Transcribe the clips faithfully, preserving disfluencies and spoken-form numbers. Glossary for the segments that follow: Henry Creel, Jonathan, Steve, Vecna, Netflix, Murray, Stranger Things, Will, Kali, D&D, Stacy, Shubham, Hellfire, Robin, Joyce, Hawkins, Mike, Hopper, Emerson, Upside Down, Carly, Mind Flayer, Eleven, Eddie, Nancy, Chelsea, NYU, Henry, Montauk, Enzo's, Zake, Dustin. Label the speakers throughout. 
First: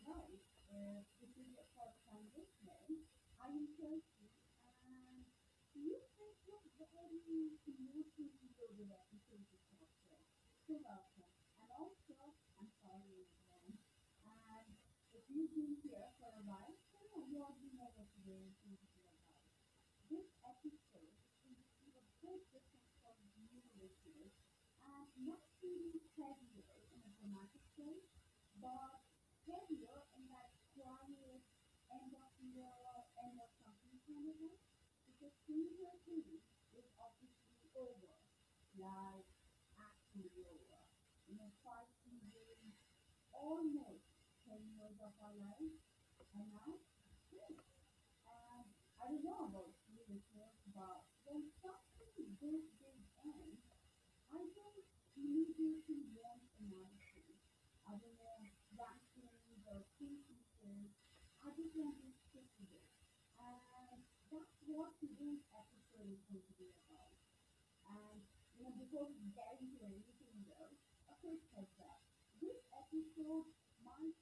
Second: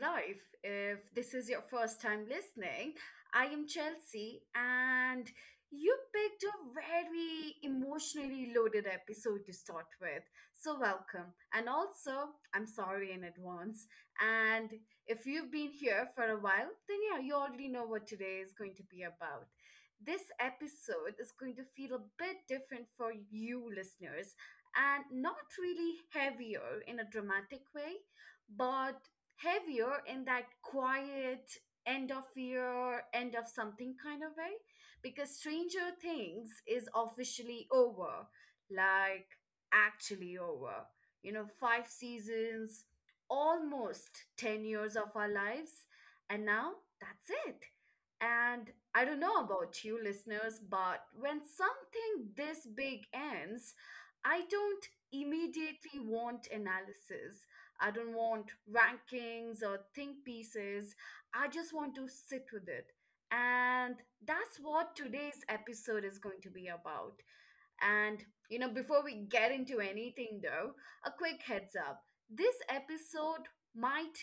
Speaker 1: Life. If this is your first time listening, I am Chelsea, and you picked a very emotionally loaded episode to start with. So, welcome. And also, I'm sorry in advance. And if you've been here for a while, then yeah, you already know what today is going to be about. This episode is going to feel a bit different for you listeners and not really heavier in a dramatic way, but heavier in that quiet end of year, end of something kind of way. Because Stranger Things is officially over, like actually over. You know, five seasons, almost ten years of our lives, and now that's it. And I don't know about you listeners, but when something this big ends, I don't immediately want analysis. I don't want rankings or think pieces. I just want to sit with it. And that's what today's episode is going to be about. And, you know, Before we get into anything though, a quick heads up, this episode might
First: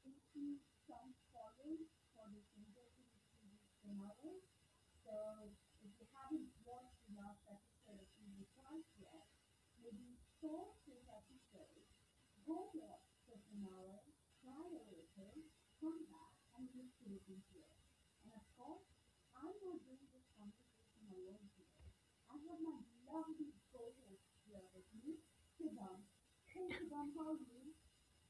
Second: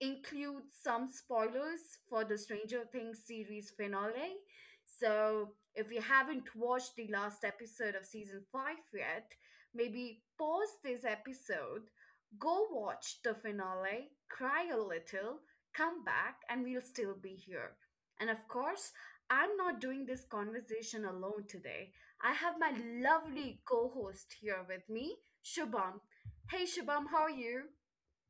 Speaker 1: include some spoilers for the Stranger Things series finale. So if you haven't watched the last episode of season five yet, maybe pause this episode, go watch the finale, cry a little, come back, and we'll still be here. And of course, I'm not doing this conversation alone today. I have my lovely co-host here with me, Shubham. Hey Shubham, how are you?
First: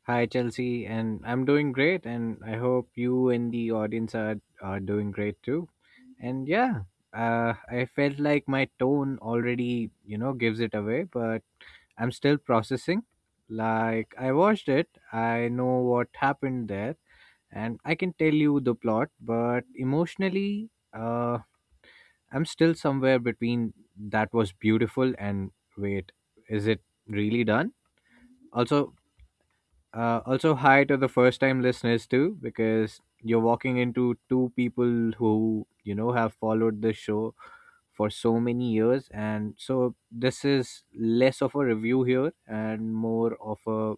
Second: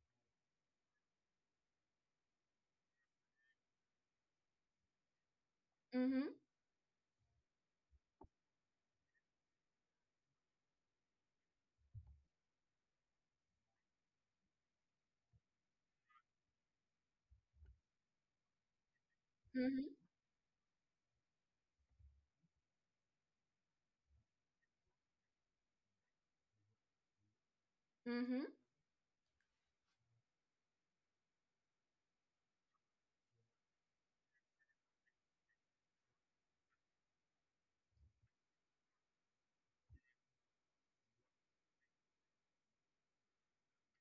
Speaker 2: Hi, Chelsea, and I'm doing great, and I hope you and the audience are, are doing great too.
Speaker 1: Mm-hmm.
Speaker 2: And yeah, uh, I felt like my tone already, you know, gives it away, but I'm still processing. Like, I watched it, I know what happened there, and I can tell you the plot, but
Speaker 1: Mm-hmm.
Speaker 2: emotionally, uh, I'm still somewhere between that was beautiful and wait, is it really done?
Speaker 1: Mm-hmm.
Speaker 2: Also, uh, also, hi to the first time listeners too, because you're walking into two people who, you know, have followed the show for so many years. And so this is less of a review here and more of a,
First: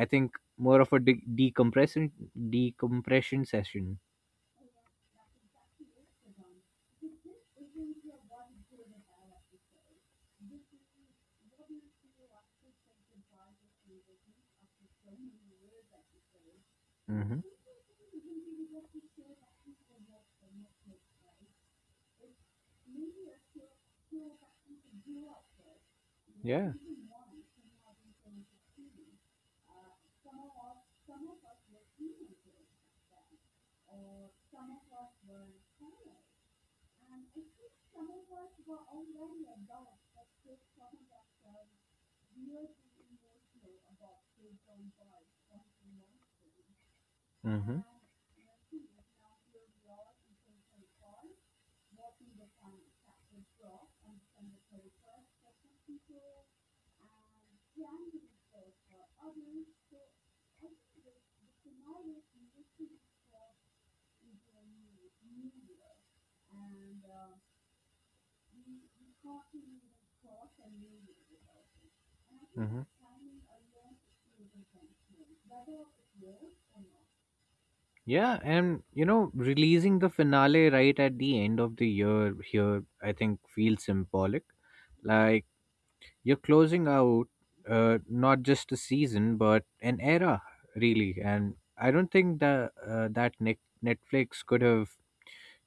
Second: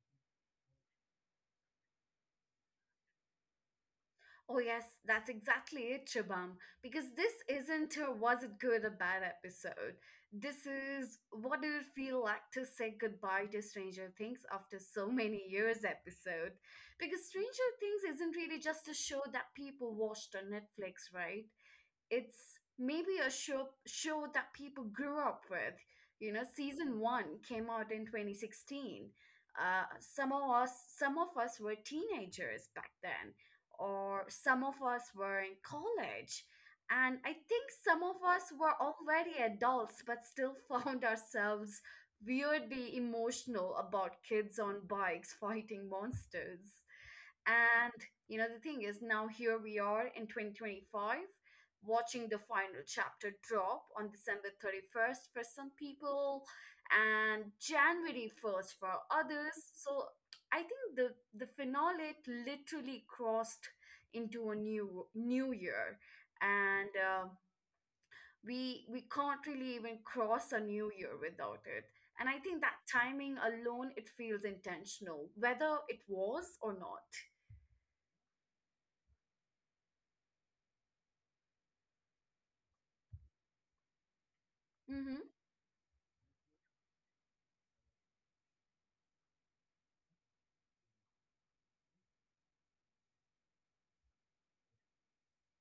Speaker 2: I think, more of a de- decompression, decompression session.
Speaker 1: Oh yes, that's exactly it, Shubham. Because this isn't a was it good or bad episode. This is what did it feel like to say goodbye to Stranger Things after so many years episode. Because
Speaker 2: Hmm.
Speaker 1: Stranger Things isn't really just a show that people watched on Netflix, right? It's maybe a show show that people grew up with. You know,
Speaker 2: Yeah.
Speaker 1: season one came out in twenty sixteen. Uh, some of us, some of us were teenagers back then, or some of us were in college, and I think some of us were already adults, but still found ourselves weirdly emotional about kids on bikes fighting monsters.
Speaker 2: Hmm.
Speaker 1: And you know, the thing is, now here we are in twenty twenty-five, watching the final chapter drop on December thirty-first for some people and January first for others. So I think the the finale literally crossed into a new new year, and uh, we we can't really even cross a new year without it. And I think that
Speaker 2: Hmm.
Speaker 1: timing alone, it feels intentional, whether it was or not.
Speaker 2: Yeah, and you know, releasing the finale right at the end of the year here, I think feels symbolic.
Speaker 1: Mm-hmm.
Speaker 2: Like you're closing out uh, not just a season, but an era, really. And I don't think that uh, that Net- Netflix could have,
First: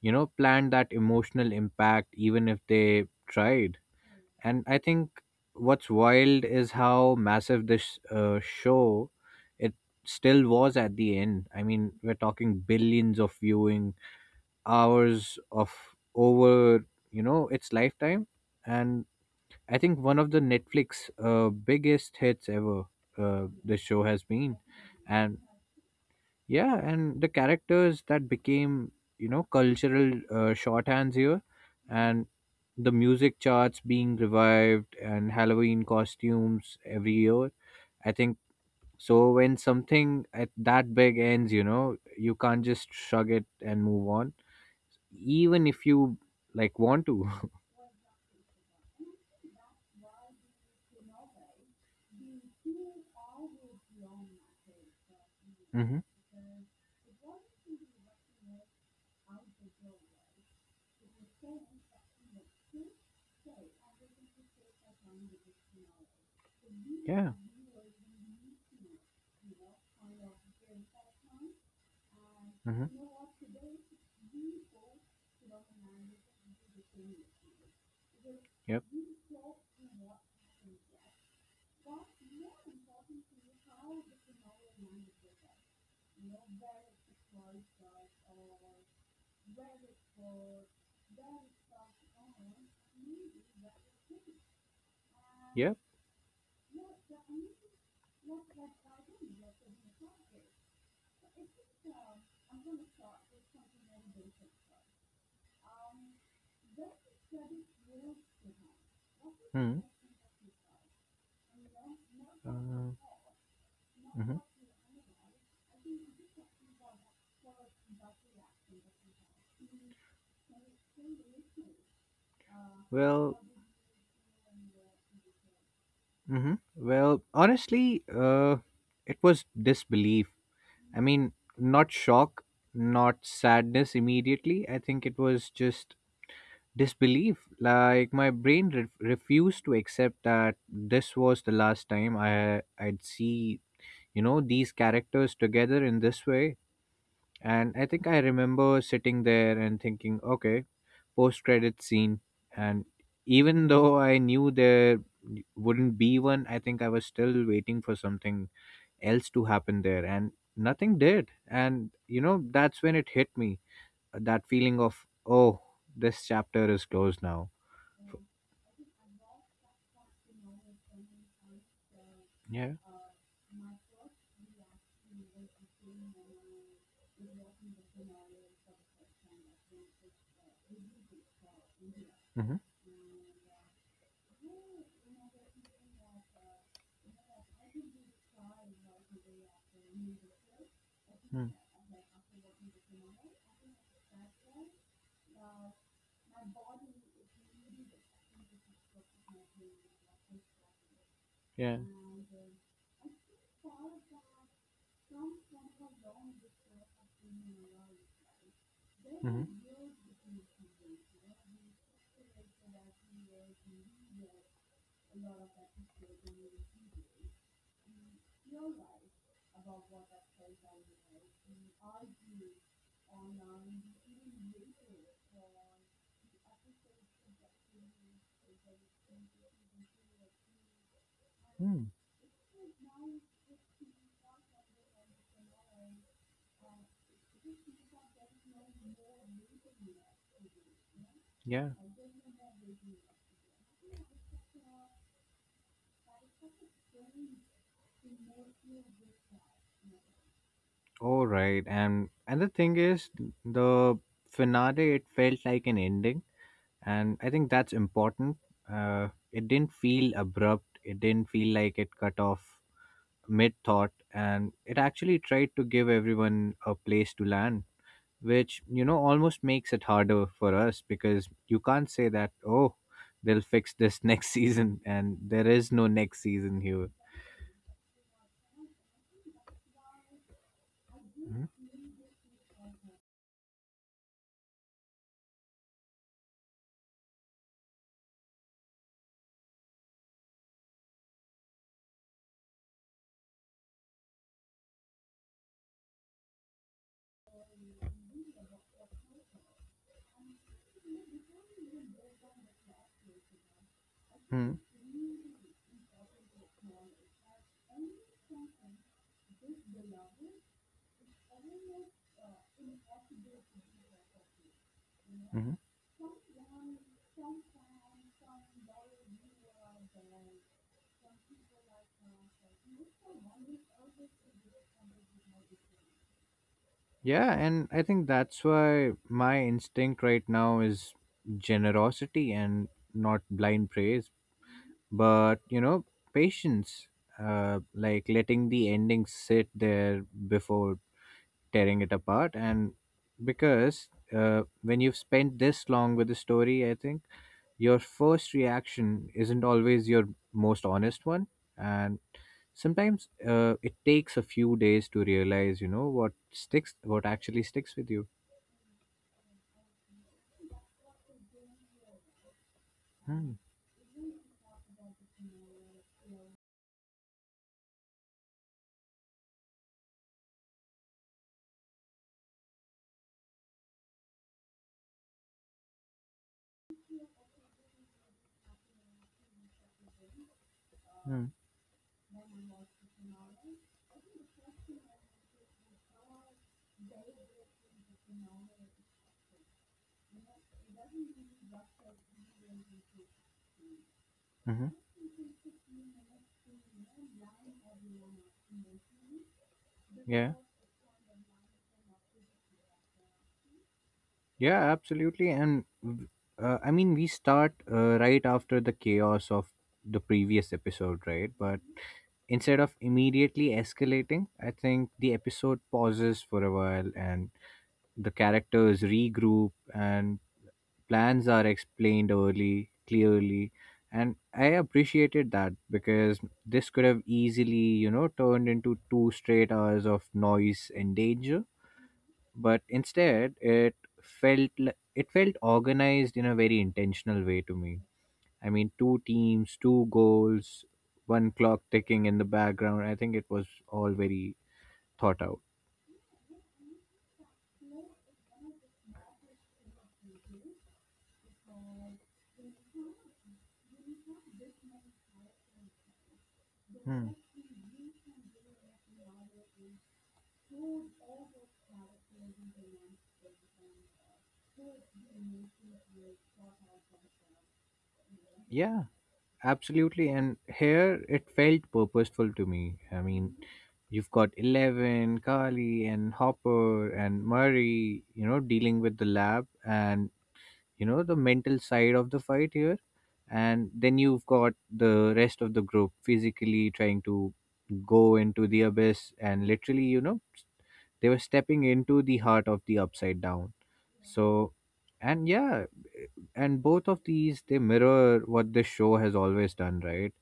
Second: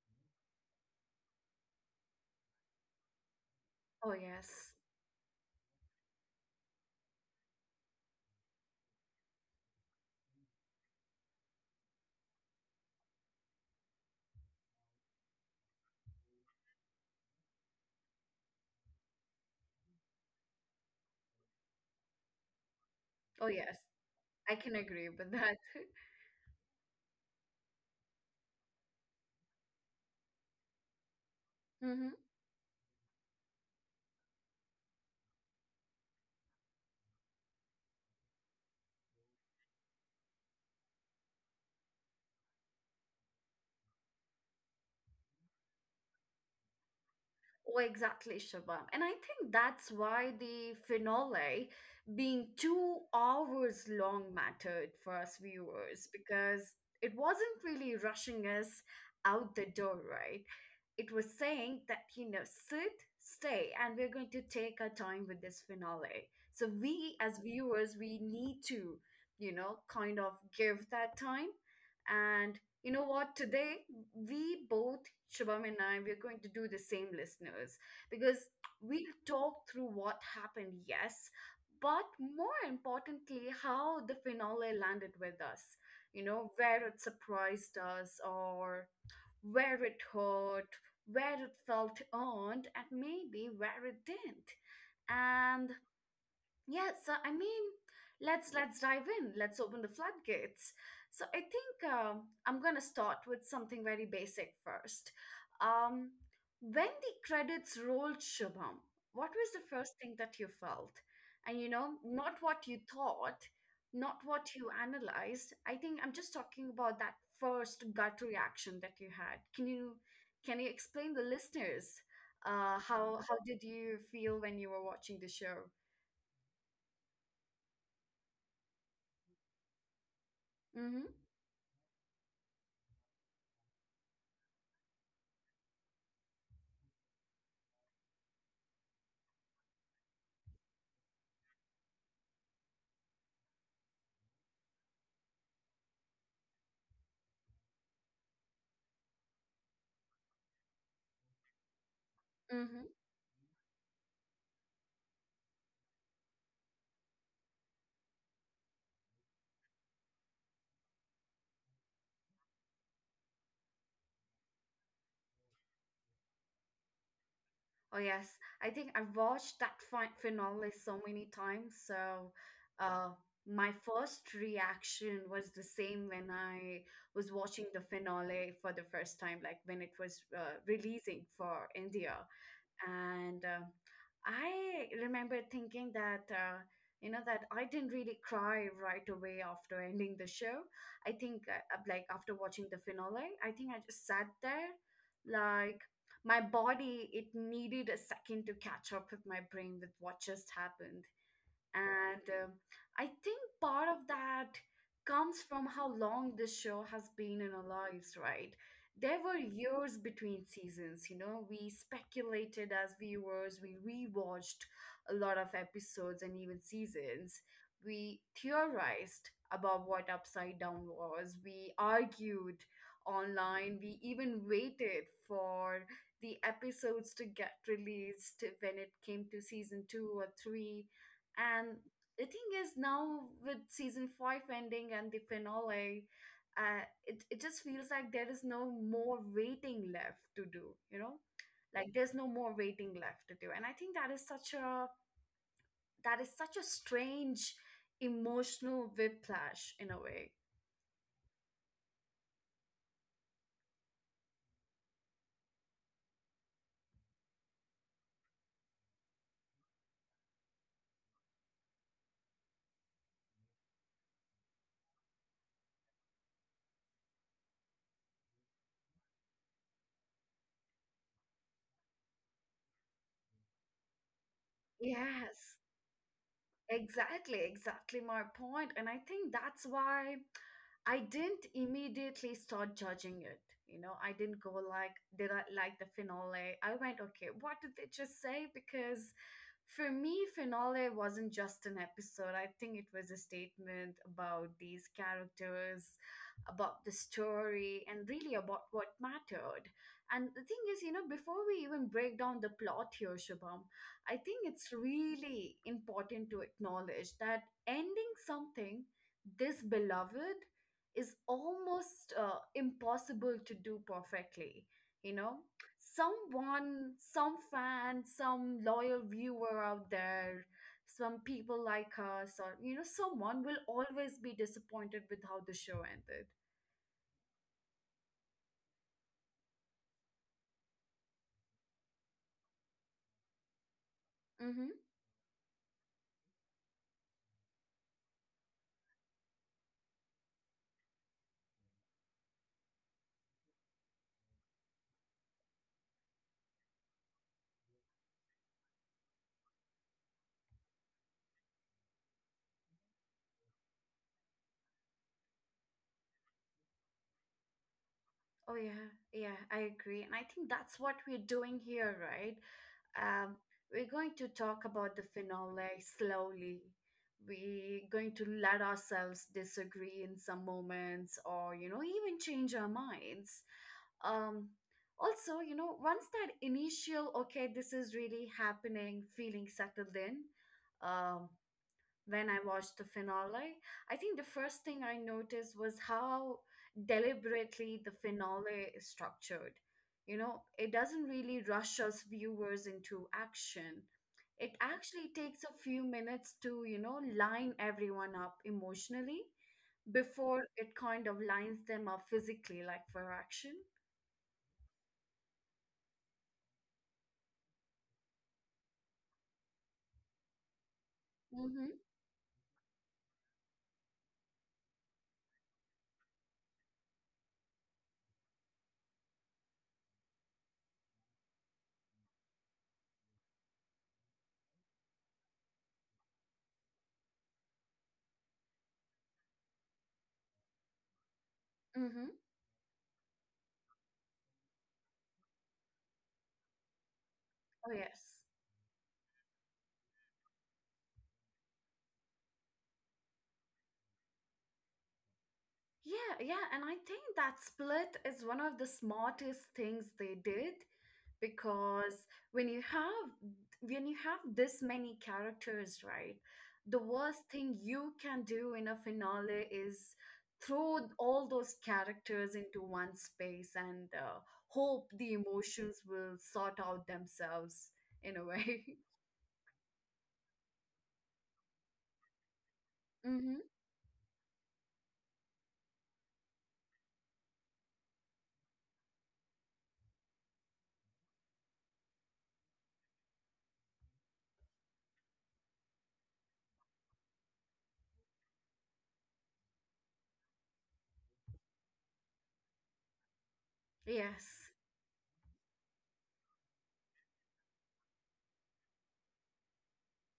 Speaker 2: you know, planned that emotional impact, even if they tried.
Speaker 1: Oh,
Speaker 2: And
Speaker 1: yes.
Speaker 2: I think what's wild is how massive this uh, show it still was at the end. I mean, we're talking billions of viewing hours of over, you know, its lifetime. And I think one of the Netflix uh, biggest hits ever uh,
Speaker 1: Oh,
Speaker 2: the
Speaker 1: yes.
Speaker 2: show has been.
Speaker 1: I can agree with
Speaker 2: And
Speaker 1: that.
Speaker 2: yeah, and the characters that became, you know, cultural uh, shorthands here
Speaker 1: Mhm.
Speaker 2: and the music charts being revived and Halloween costumes every year. I think so. When something at that big ends, you know, you can't just shrug it and move on, even if you like want to.
Speaker 1: Oh, exactly, Shabam. And I think that's why the finale being two hours long mattered for us
Speaker 2: Hmm.
Speaker 1: viewers, because it wasn't really rushing us out the door, right? It was saying that, you know, sit, stay, and we're going to take our time with this finale. So we,
Speaker 2: Yeah.
Speaker 1: as viewers, we need to, you know, kind of give that time. And you
Speaker 2: Hmm.
Speaker 1: know what? Today, we both, Shubham and I, we're going to do the same, listeners, because
Speaker 2: Yep.
Speaker 1: we'll talk through what happened, yes, but more importantly, how the finale landed with us. You know, where it surprised us or where it hurt, where it felt earned, and maybe where it didn't. And
Speaker 2: Yep.
Speaker 1: yeah, so I mean, let's let's dive in. Let's open the floodgates. So I think uh, I'm gonna start with something very basic first. Um, when the credits rolled, Shubham, what was the
Speaker 2: Hmm.
Speaker 1: first thing that you felt? And you know, not
Speaker 2: Uh,
Speaker 1: what you thought, not
Speaker 2: hmm.
Speaker 1: what you analyzed. I think I'm just talking about that first gut reaction that you had. Can you can you explain the listeners uh, how how
Speaker 2: Well.
Speaker 1: did you feel when you were watching the show?
Speaker 2: Hmm. Well, honestly, uh, it was disbelief. I
Speaker 1: Mm-hmm.
Speaker 2: mean, not shock, not sadness immediately. I think it was just disbelief. Like my brain re- refused to accept that this was the last time i i'd see, you know, these characters together in this way. And I think I remember sitting there and thinking, okay, post credit scene.
Speaker 1: Mm-hmm.
Speaker 2: And even though I knew there wouldn't be one, I think I was still waiting for something else to happen there, and nothing did. And you know, that's when it hit me, that feeling of oh, this chapter is closed now.
Speaker 1: Oh
Speaker 2: F-
Speaker 1: yes, I think I've watched that fi- finale so many times. So,
Speaker 2: yeah.
Speaker 1: uh, my first reaction was the same when I was watching the finale for the first time, like when it was uh, releasing for India.
Speaker 2: Mm-hmm.
Speaker 1: And uh, I remember thinking that uh, you know, that I didn't really cry right away after ending the show. I think
Speaker 2: Mm-hmm.
Speaker 1: uh, uh, like after watching the finale, I think I just sat there like my body, it needed a second to catch up with my brain with what just happened.
Speaker 2: Yeah.
Speaker 1: And um, I think part of that comes from how long this show has been in our lives, right? There were
Speaker 2: Mm-hmm.
Speaker 1: years between seasons, you know. We speculated as viewers, we rewatched a lot of episodes and even seasons. We theorized about what Upside Down was, we argued online, we even waited for the episodes to get released when it came to season two or three. And
Speaker 2: Mm.
Speaker 1: the thing is, now with season five ending and the finale, uh, it, it just feels like there is no more waiting left to do, you know?
Speaker 2: Yeah.
Speaker 1: Like there's no more waiting left to do. And I think that is such a that is such a strange emotional whiplash in a way.
Speaker 2: All right. And and the thing is, the finale it felt like an ending, and I think that's important. Uh, it didn't feel abrupt. It didn't feel like it cut off mid thought, and it actually tried to give everyone a place to land, which you know almost makes it harder for us because you can't say that oh they'll fix this next season, and there
Speaker 1: Yes.
Speaker 2: is no next season here.
Speaker 1: Exactly, exactly my point. And I think that's why I didn't immediately start judging it. You know, I didn't go like, did I like the finale? I went, okay, what did they just say? Because for me, finale wasn't just an episode. I think it was a statement about these characters, about the story, and really about what mattered. And the thing is, you know, before we even break down the plot here, Shubham, I think
Speaker 2: Mm-hmm.
Speaker 1: it's really important to acknowledge that ending something this beloved is almost uh, impossible to do perfectly. You know, someone, some fan, some loyal viewer out there, some people like us, or, you know, someone will always be disappointed with how the show ended.
Speaker 2: Yeah, and I think that's why my instinct right now is generosity and not blind praise,
Speaker 1: Mm-hmm.
Speaker 2: but you know, patience, uh, like letting the ending sit there before tearing it apart. And because uh, when you've spent this long with the story, I think your first reaction isn't always your most honest one. And sometimes uh, it takes a few days to realize, you know, what sticks, what actually sticks with you.
Speaker 1: Oh yeah, yeah, I agree. And I think that's what we're doing here, right?
Speaker 2: Mm-hmm.
Speaker 1: Um, we're going to talk about the finale slowly. We're going to let ourselves disagree in some moments or, you know, even change our minds. Um, Also, you know, once that initial, okay, this is really happening, feeling settled in, um when I watched the finale, I think the first thing I noticed was how deliberately the finale is structured. You know, it doesn't really rush us viewers into action. It actually takes a few minutes to, you know, line everyone up emotionally
Speaker 2: Yeah,
Speaker 1: before it kind of lines them up physically, like for action.
Speaker 2: yeah, absolutely. And w- uh, I mean, we start uh, right after the chaos of the previous episode, right? But
Speaker 1: Mm-hmm.
Speaker 2: instead of immediately escalating, I think the episode pauses for a while and the characters regroup and plans are explained early, clearly. And I appreciated that because this could have easily, you know, turned into two straight hours of noise and danger,
Speaker 1: Mm-hmm.
Speaker 2: but instead it felt l- it felt organized in a very intentional way to
Speaker 1: Oh,
Speaker 2: me.
Speaker 1: yes.
Speaker 2: I mean, two teams, two goals, one clock ticking in the background, I think it was all very thought out.
Speaker 1: Yeah, yeah, and I think that split is one of the smartest things they did, because when you have when you have this many characters, right, the
Speaker 2: Hmm.
Speaker 1: worst thing you can do in a finale is throw all those characters into one space and uh, hope the emotions will sort out themselves in a way.
Speaker 2: Yeah, absolutely. And here it felt purposeful to me. I mean,
Speaker 1: hmm
Speaker 2: you've got Eleven, Kali, and Hopper, and Murray, you know, dealing with the lab and, you know, the mental side of the fight here. And then you've got the rest of the group physically trying to go into the abyss, and literally, you know, they were stepping into the heart of the upside down.
Speaker 1: yes
Speaker 2: So, and yeah, and both of these they mirror what this show has always done, right?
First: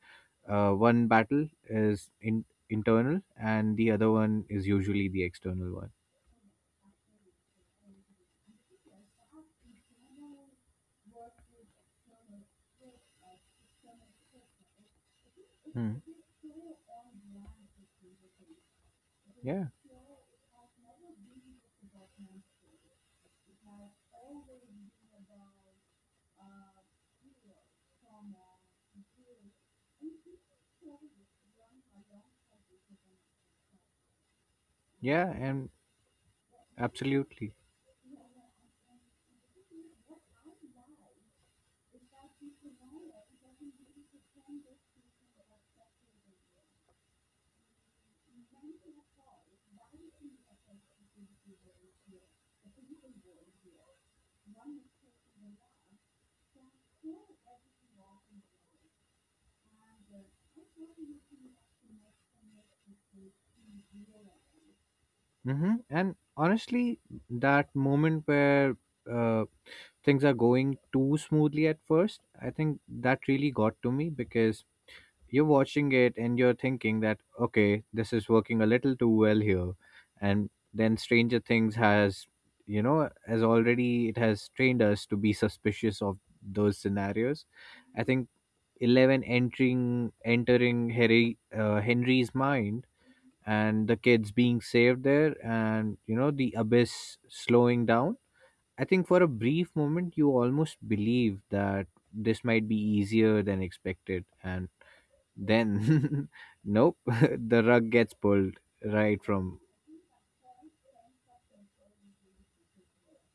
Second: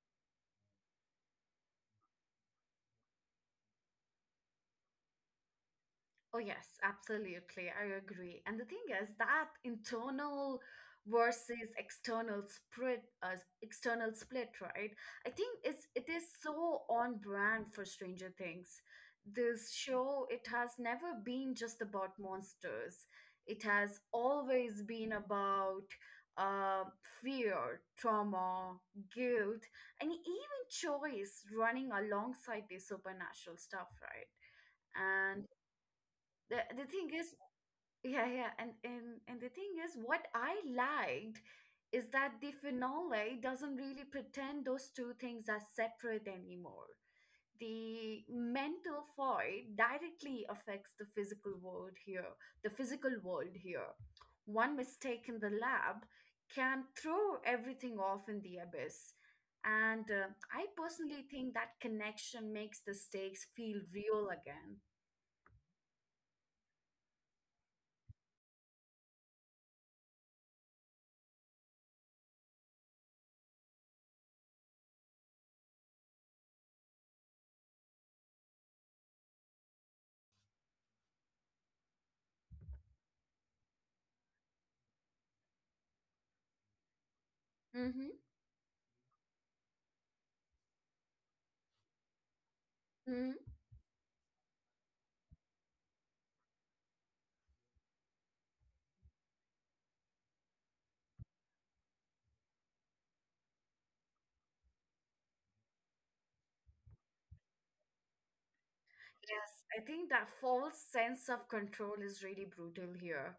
Speaker 2: uh, one battle is in internal and the other one is usually the external one.
Speaker 1: Oh, yes, absolutely. I agree. And the thing is that internal versus external split, uh, external split, right? I think it's,
Speaker 2: Hmm.
Speaker 1: it is so on brand for Stranger Things.
Speaker 2: Yeah.
Speaker 1: This show, it has never been just about monsters. It has always been about uh, fear, trauma, guilt, and even choice running alongside the supernatural stuff, right?
Speaker 2: Yeah.
Speaker 1: And
Speaker 2: And
Speaker 1: the, the thing is
Speaker 2: absolutely.
Speaker 1: Yeah, yeah. And, and and the thing is, what I liked is that the finale doesn't really pretend those two things are separate anymore. The mental void directly affects the physical world here, the physical world here. One mistake in the lab can throw everything off in the abyss. And uh, I personally think that connection makes the stakes feel real again.
Speaker 2: Hmm. And honestly, that moment where uh, things are going too smoothly at first, I think that really got to me because you're watching it and you're thinking that, okay, this is working a little too well here. And then Stranger Things has, you know, has already, it has trained us to be suspicious of those scenarios. I
Speaker 1: Mm-hmm.
Speaker 2: think Eleven entering, entering Harry, uh, Henry's mind and the kids being saved there and, you know, the abyss slowing down. I think for a brief moment you almost believe that this might be easier than expected, and then nope the rug gets pulled right
Speaker 1: Yes,
Speaker 2: from.
Speaker 1: I think that false sense of control is really brutal here.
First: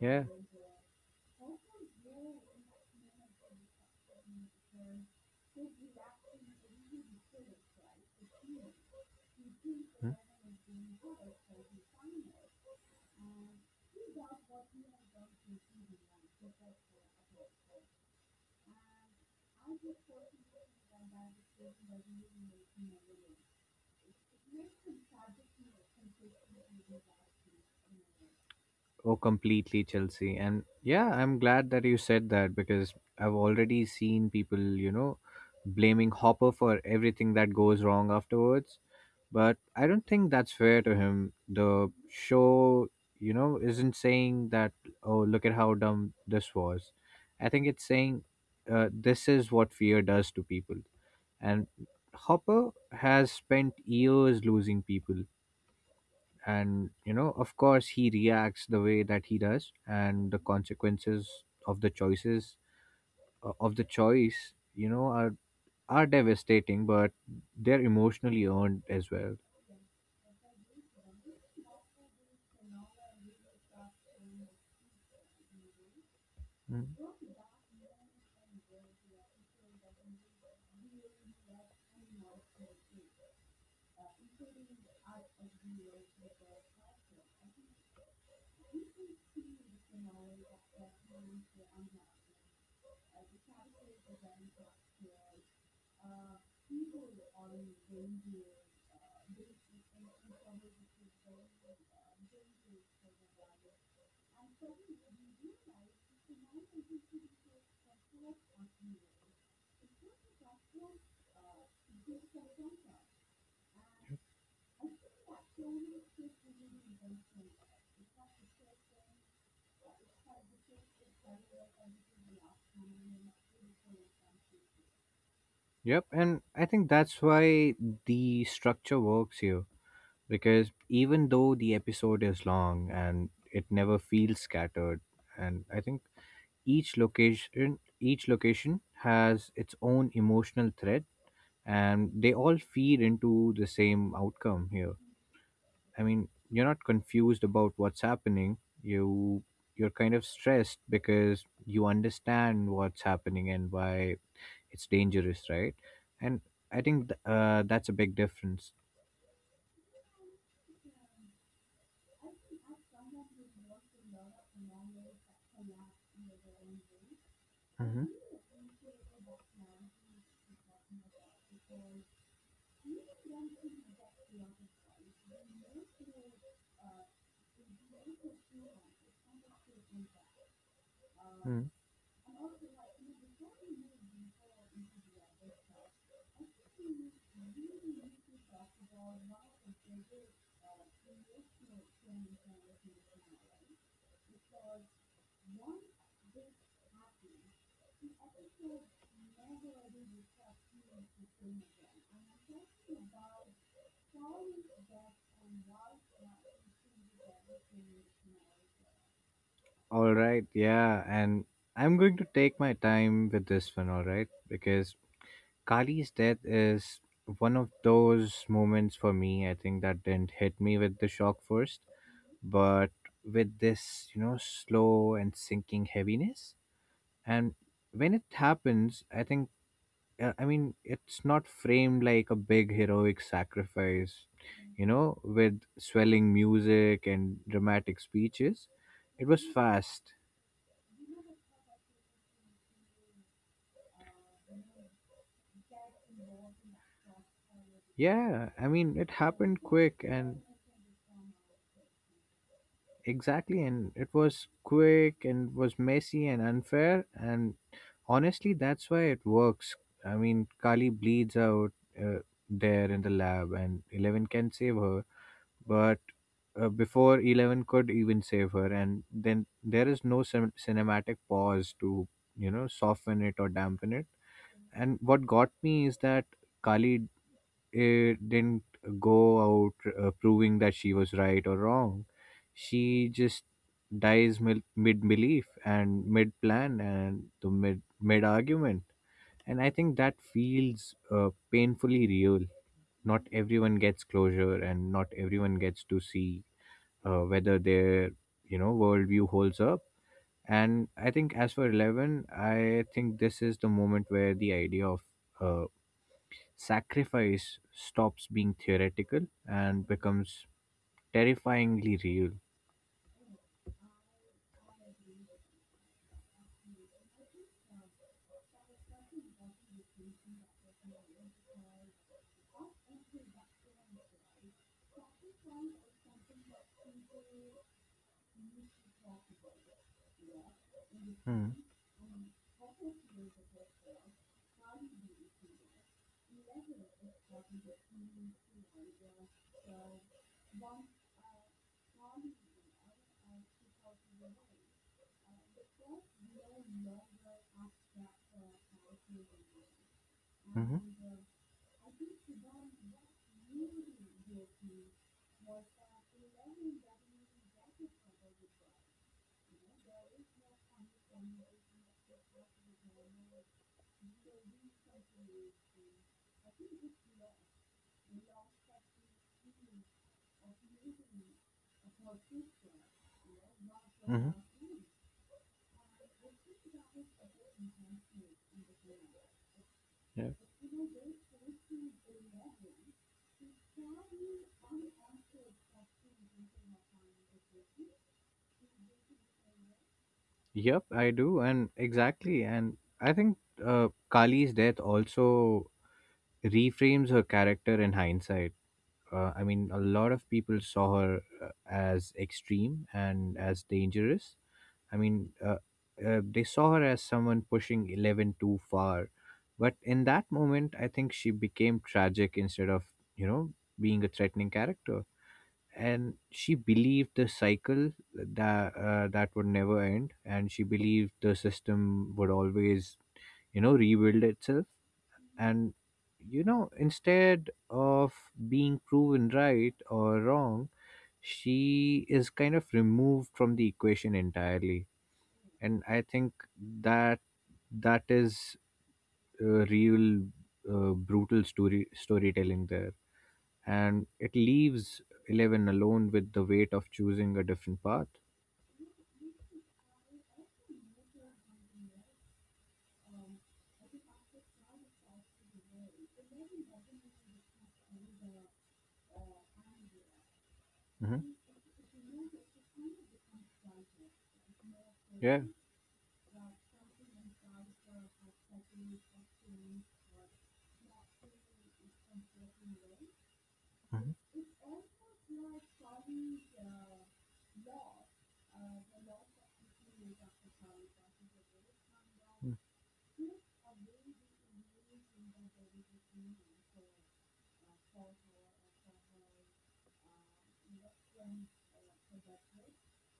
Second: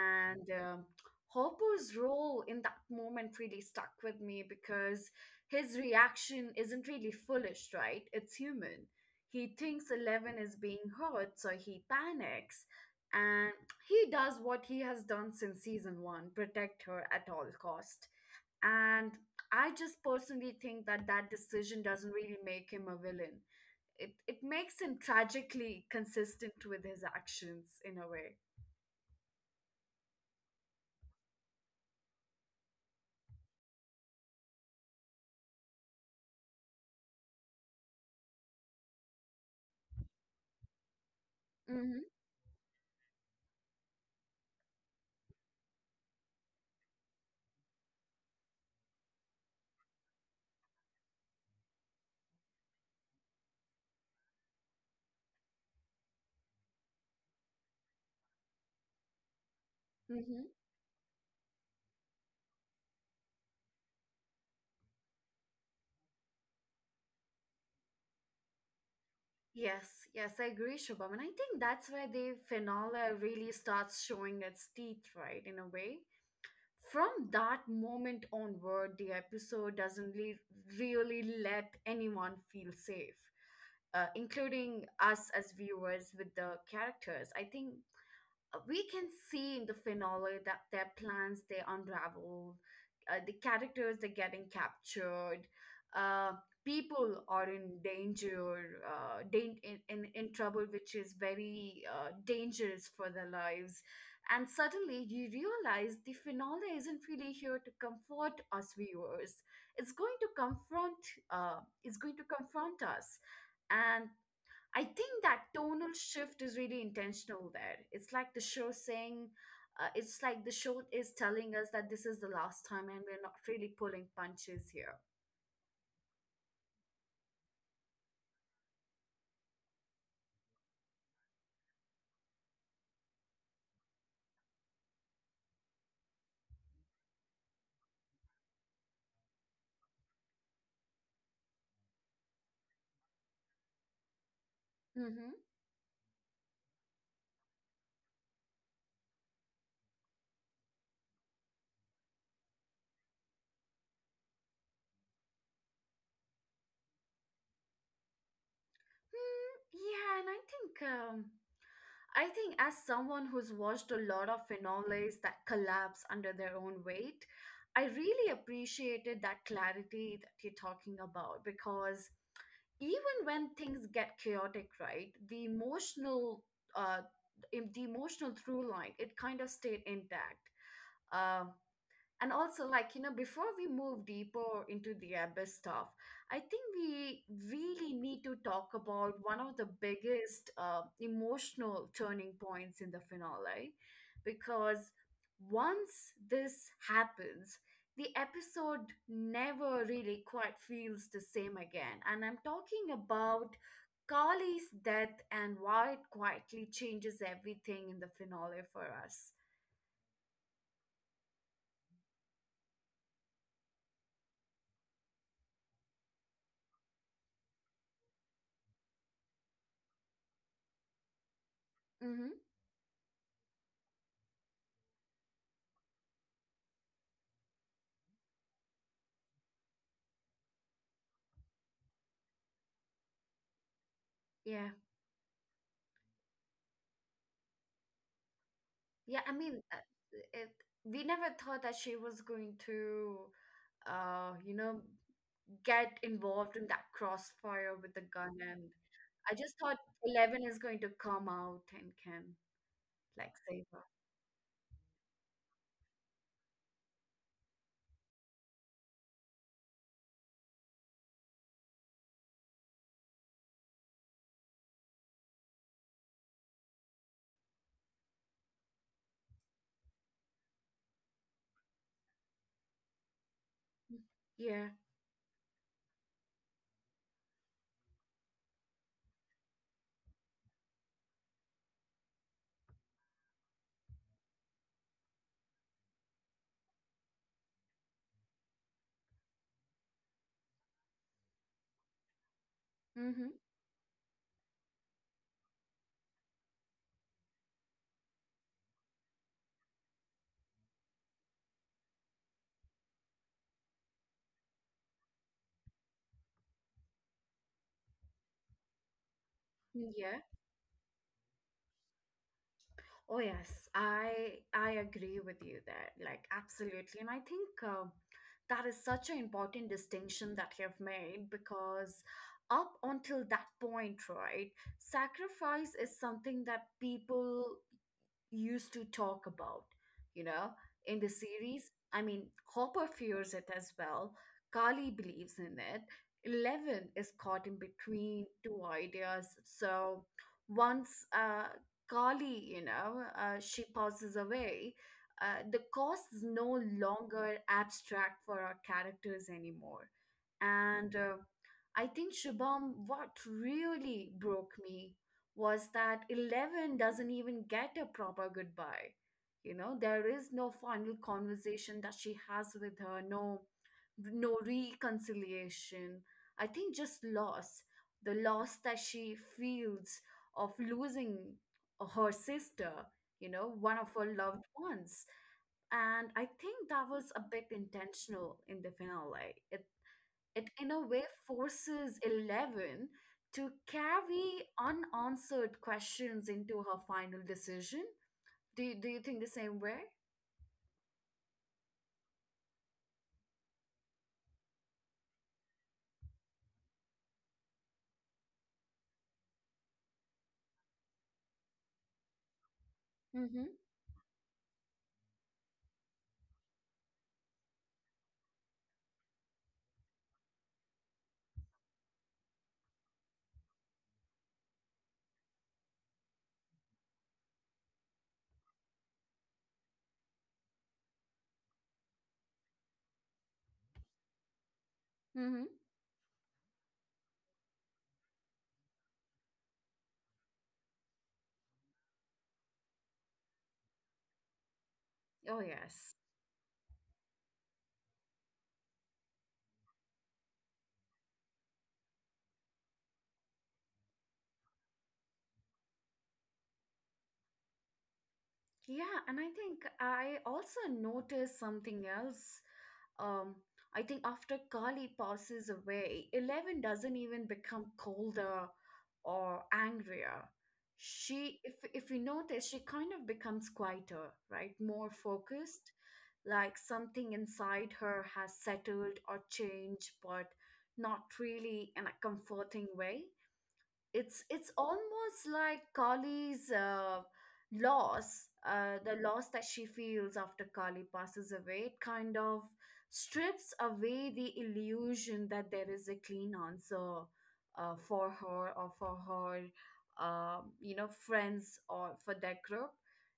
Speaker 2: Yeah.
Speaker 1: um Hopper's role in that moment really stuck with me because his reaction isn't really foolish, right? It's human. He thinks
Speaker 2: Hmm.
Speaker 1: Eleven is being hurt, so he panics. And he does what he has done since season one, protect her at all cost. And I just personally think that that decision doesn't really make him a villain. It it makes him tragically consistent with his actions in a way.
Speaker 2: Oh completely, Chelsea. And yeah, I'm glad that you said that because I've already seen people, you know, blaming Hopper for everything that goes wrong afterwards. But I don't think that's fair to him. The
Speaker 1: Mm-hmm.
Speaker 2: show, you know, isn't saying that, oh, look at how dumb this was. I think it's saying uh, this is what fear does to people. And Hopper has spent years losing people. And, you know, of course, he reacts the way that he does. And the
Speaker 1: Mm-hmm.
Speaker 2: consequences of the choices, uh, of the choice, you know, are, are devastating, but they're emotionally earned as well.
Speaker 1: Yes, yes, I agree, Shubham. And I think that's where the finale really starts showing its teeth, right, in a way. From
Speaker 2: Mm.
Speaker 1: that moment onward, the episode doesn't really, really let anyone feel safe, uh, including us as viewers with the characters. I think we can see in the finale that their plans, they unravel, uh, the characters, they're getting captured, uh, people are in danger, uh, dan- in, in, in trouble, which is very uh, dangerous for their lives, and suddenly you realize the finale isn't really here to comfort us viewers, it's going to confront uh, it's going to confront us. And I think that tonal shift is really intentional there. It's like the show saying, uh, it's like the show is telling us that this is the last time and we're not really pulling punches here.
Speaker 2: Yep, and I think that's why the structure works here because even though the episode is long and it never feels scattered, and I think each location each location has its own emotional thread and they all feed into the same outcome here.
Speaker 1: Hmm
Speaker 2: I mean, you're not confused about what's happening. You you're kind of stressed because you understand what's happening and why it's dangerous, right? And I think th- uh, that's a big difference.
Speaker 1: Hmm. Yeah, and I think um, I think as someone who's watched a lot of finales that collapse under their own weight, I
Speaker 2: Hmm.
Speaker 1: really appreciated that clarity that you're talking about because even when things get chaotic, right, the emotional uh, im- the emotional through line it kind of stayed intact. Um,
Speaker 2: Mm.
Speaker 1: and also, like, you know, before we move deeper into the abyss stuff, I think we really need to talk about one of the biggest uh, emotional turning points in the finale, because once this happens, the episode never really quite feels the same again. And I'm talking about Carly's death and why it quietly changes everything in the finale for us.
Speaker 2: All right, yeah, and I'm going to take my time with this one, all right, because Kali's death is one of those moments for me, I think, that didn't hit me with the shock first,
Speaker 1: Mm-hmm.
Speaker 2: but with this, you know, slow and sinking heaviness. And when it happens, I think uh, I mean, it's not framed like a big heroic sacrifice,
Speaker 1: Yeah.
Speaker 2: you know, with swelling music and dramatic speeches.
Speaker 1: Yeah,
Speaker 2: It
Speaker 1: I
Speaker 2: was
Speaker 1: mean, uh,
Speaker 2: fast.
Speaker 1: it, we never thought that she was going to, uh, you know, get involved in that crossfire with the gun.
Speaker 2: Yeah,
Speaker 1: And
Speaker 2: I mean, it
Speaker 1: I just
Speaker 2: happened
Speaker 1: thought
Speaker 2: quick and
Speaker 1: Eleven is going to come out and can, like,
Speaker 2: exactly,
Speaker 1: save her.
Speaker 2: and it was quick and was messy and unfair. And honestly, that's why it works. I mean, Kali bleeds out uh, there in the lab, and Eleven can save her, but uh, before Eleven could even save her, and then there is no cin- cinematic pause to, you know, soften it or dampen it.
Speaker 1: Yeah.
Speaker 2: And what got me is that Kali eh, didn't go out uh, proving that she was right or wrong. She just dies mil- mid belief and mid plan and the mid mid argument. And I think that feels uh, painfully real. Not
Speaker 1: Mm-hmm.
Speaker 2: everyone gets closure, and not everyone gets to see uh, whether their, you know, worldview holds up. And I think as for Eleven, I think this is the moment where the idea of uh, sacrifice stops being theoretical and
Speaker 1: Yeah.
Speaker 2: becomes terrifyingly real.
Speaker 1: Oh yes, I I agree with you there. Like, absolutely, and I think uh, that is such an important distinction that you've made because up until that point, right, sacrifice is something that people used to talk about, you know, in the
Speaker 2: Mm.
Speaker 1: series. I mean, Hopper fears it as well. Carly believes in it. Eleven is caught in between two ideas. So once uh, Carly, you know, uh, she passes away, uh, the cost is no longer abstract for our characters anymore.
Speaker 2: Mm-hmm.
Speaker 1: And uh, I think, Shubham, what really broke me was that Eleven doesn't even get a proper goodbye. You know, there is no final conversation that she has with her, no no reconciliation. I think just loss. The loss that she feels of losing her sister, you know, one of her
Speaker 2: Mm-hmm.
Speaker 1: loved ones. And I think that was a bit intentional in the finale.
Speaker 2: Yeah.
Speaker 1: It in a way forces Eleven to carry unanswered questions into her final decision. Do you, do you think the same way?
Speaker 2: Yep, I do, and exactly, and I think uh, Kali's death also reframes her character in hindsight. Uh, I mean, a lot of people saw her uh, as extreme and
Speaker 1: Mm-hmm.
Speaker 2: as dangerous. I mean, uh, uh, they saw her as someone pushing Eleven too far. But in that moment, I think she became tragic instead of, you know, being a threatening character. And she believed the cycle that uh, that would never end, and she believed the system would always, you know, rebuild itself.
Speaker 1: Mm-hmm.
Speaker 2: And you know, instead of being proven right or wrong, she is kind of removed from the equation entirely.
Speaker 1: Oh,
Speaker 2: And
Speaker 1: yes.
Speaker 2: I think that that is a real uh, brutal story storytelling there, and it leaves Eleven alone with the weight of choosing a different path.
Speaker 1: Yeah, and I think I also noticed something else. Um, I think after Kali passes away, Eleven doesn't even become colder or angrier.
Speaker 2: Hmm.
Speaker 1: She, if if you notice, she kind of becomes quieter, right? More
Speaker 2: Yeah.
Speaker 1: focused, like something inside her has settled or changed, but not really in a comforting way.
Speaker 2: Hmm.
Speaker 1: It's it's almost like Kali's uh, loss, uh, the loss that she feels after Kali passes away, it kind of strips away the illusion that there is a clean answer uh, for her or for her, um, you know, friends or for that group.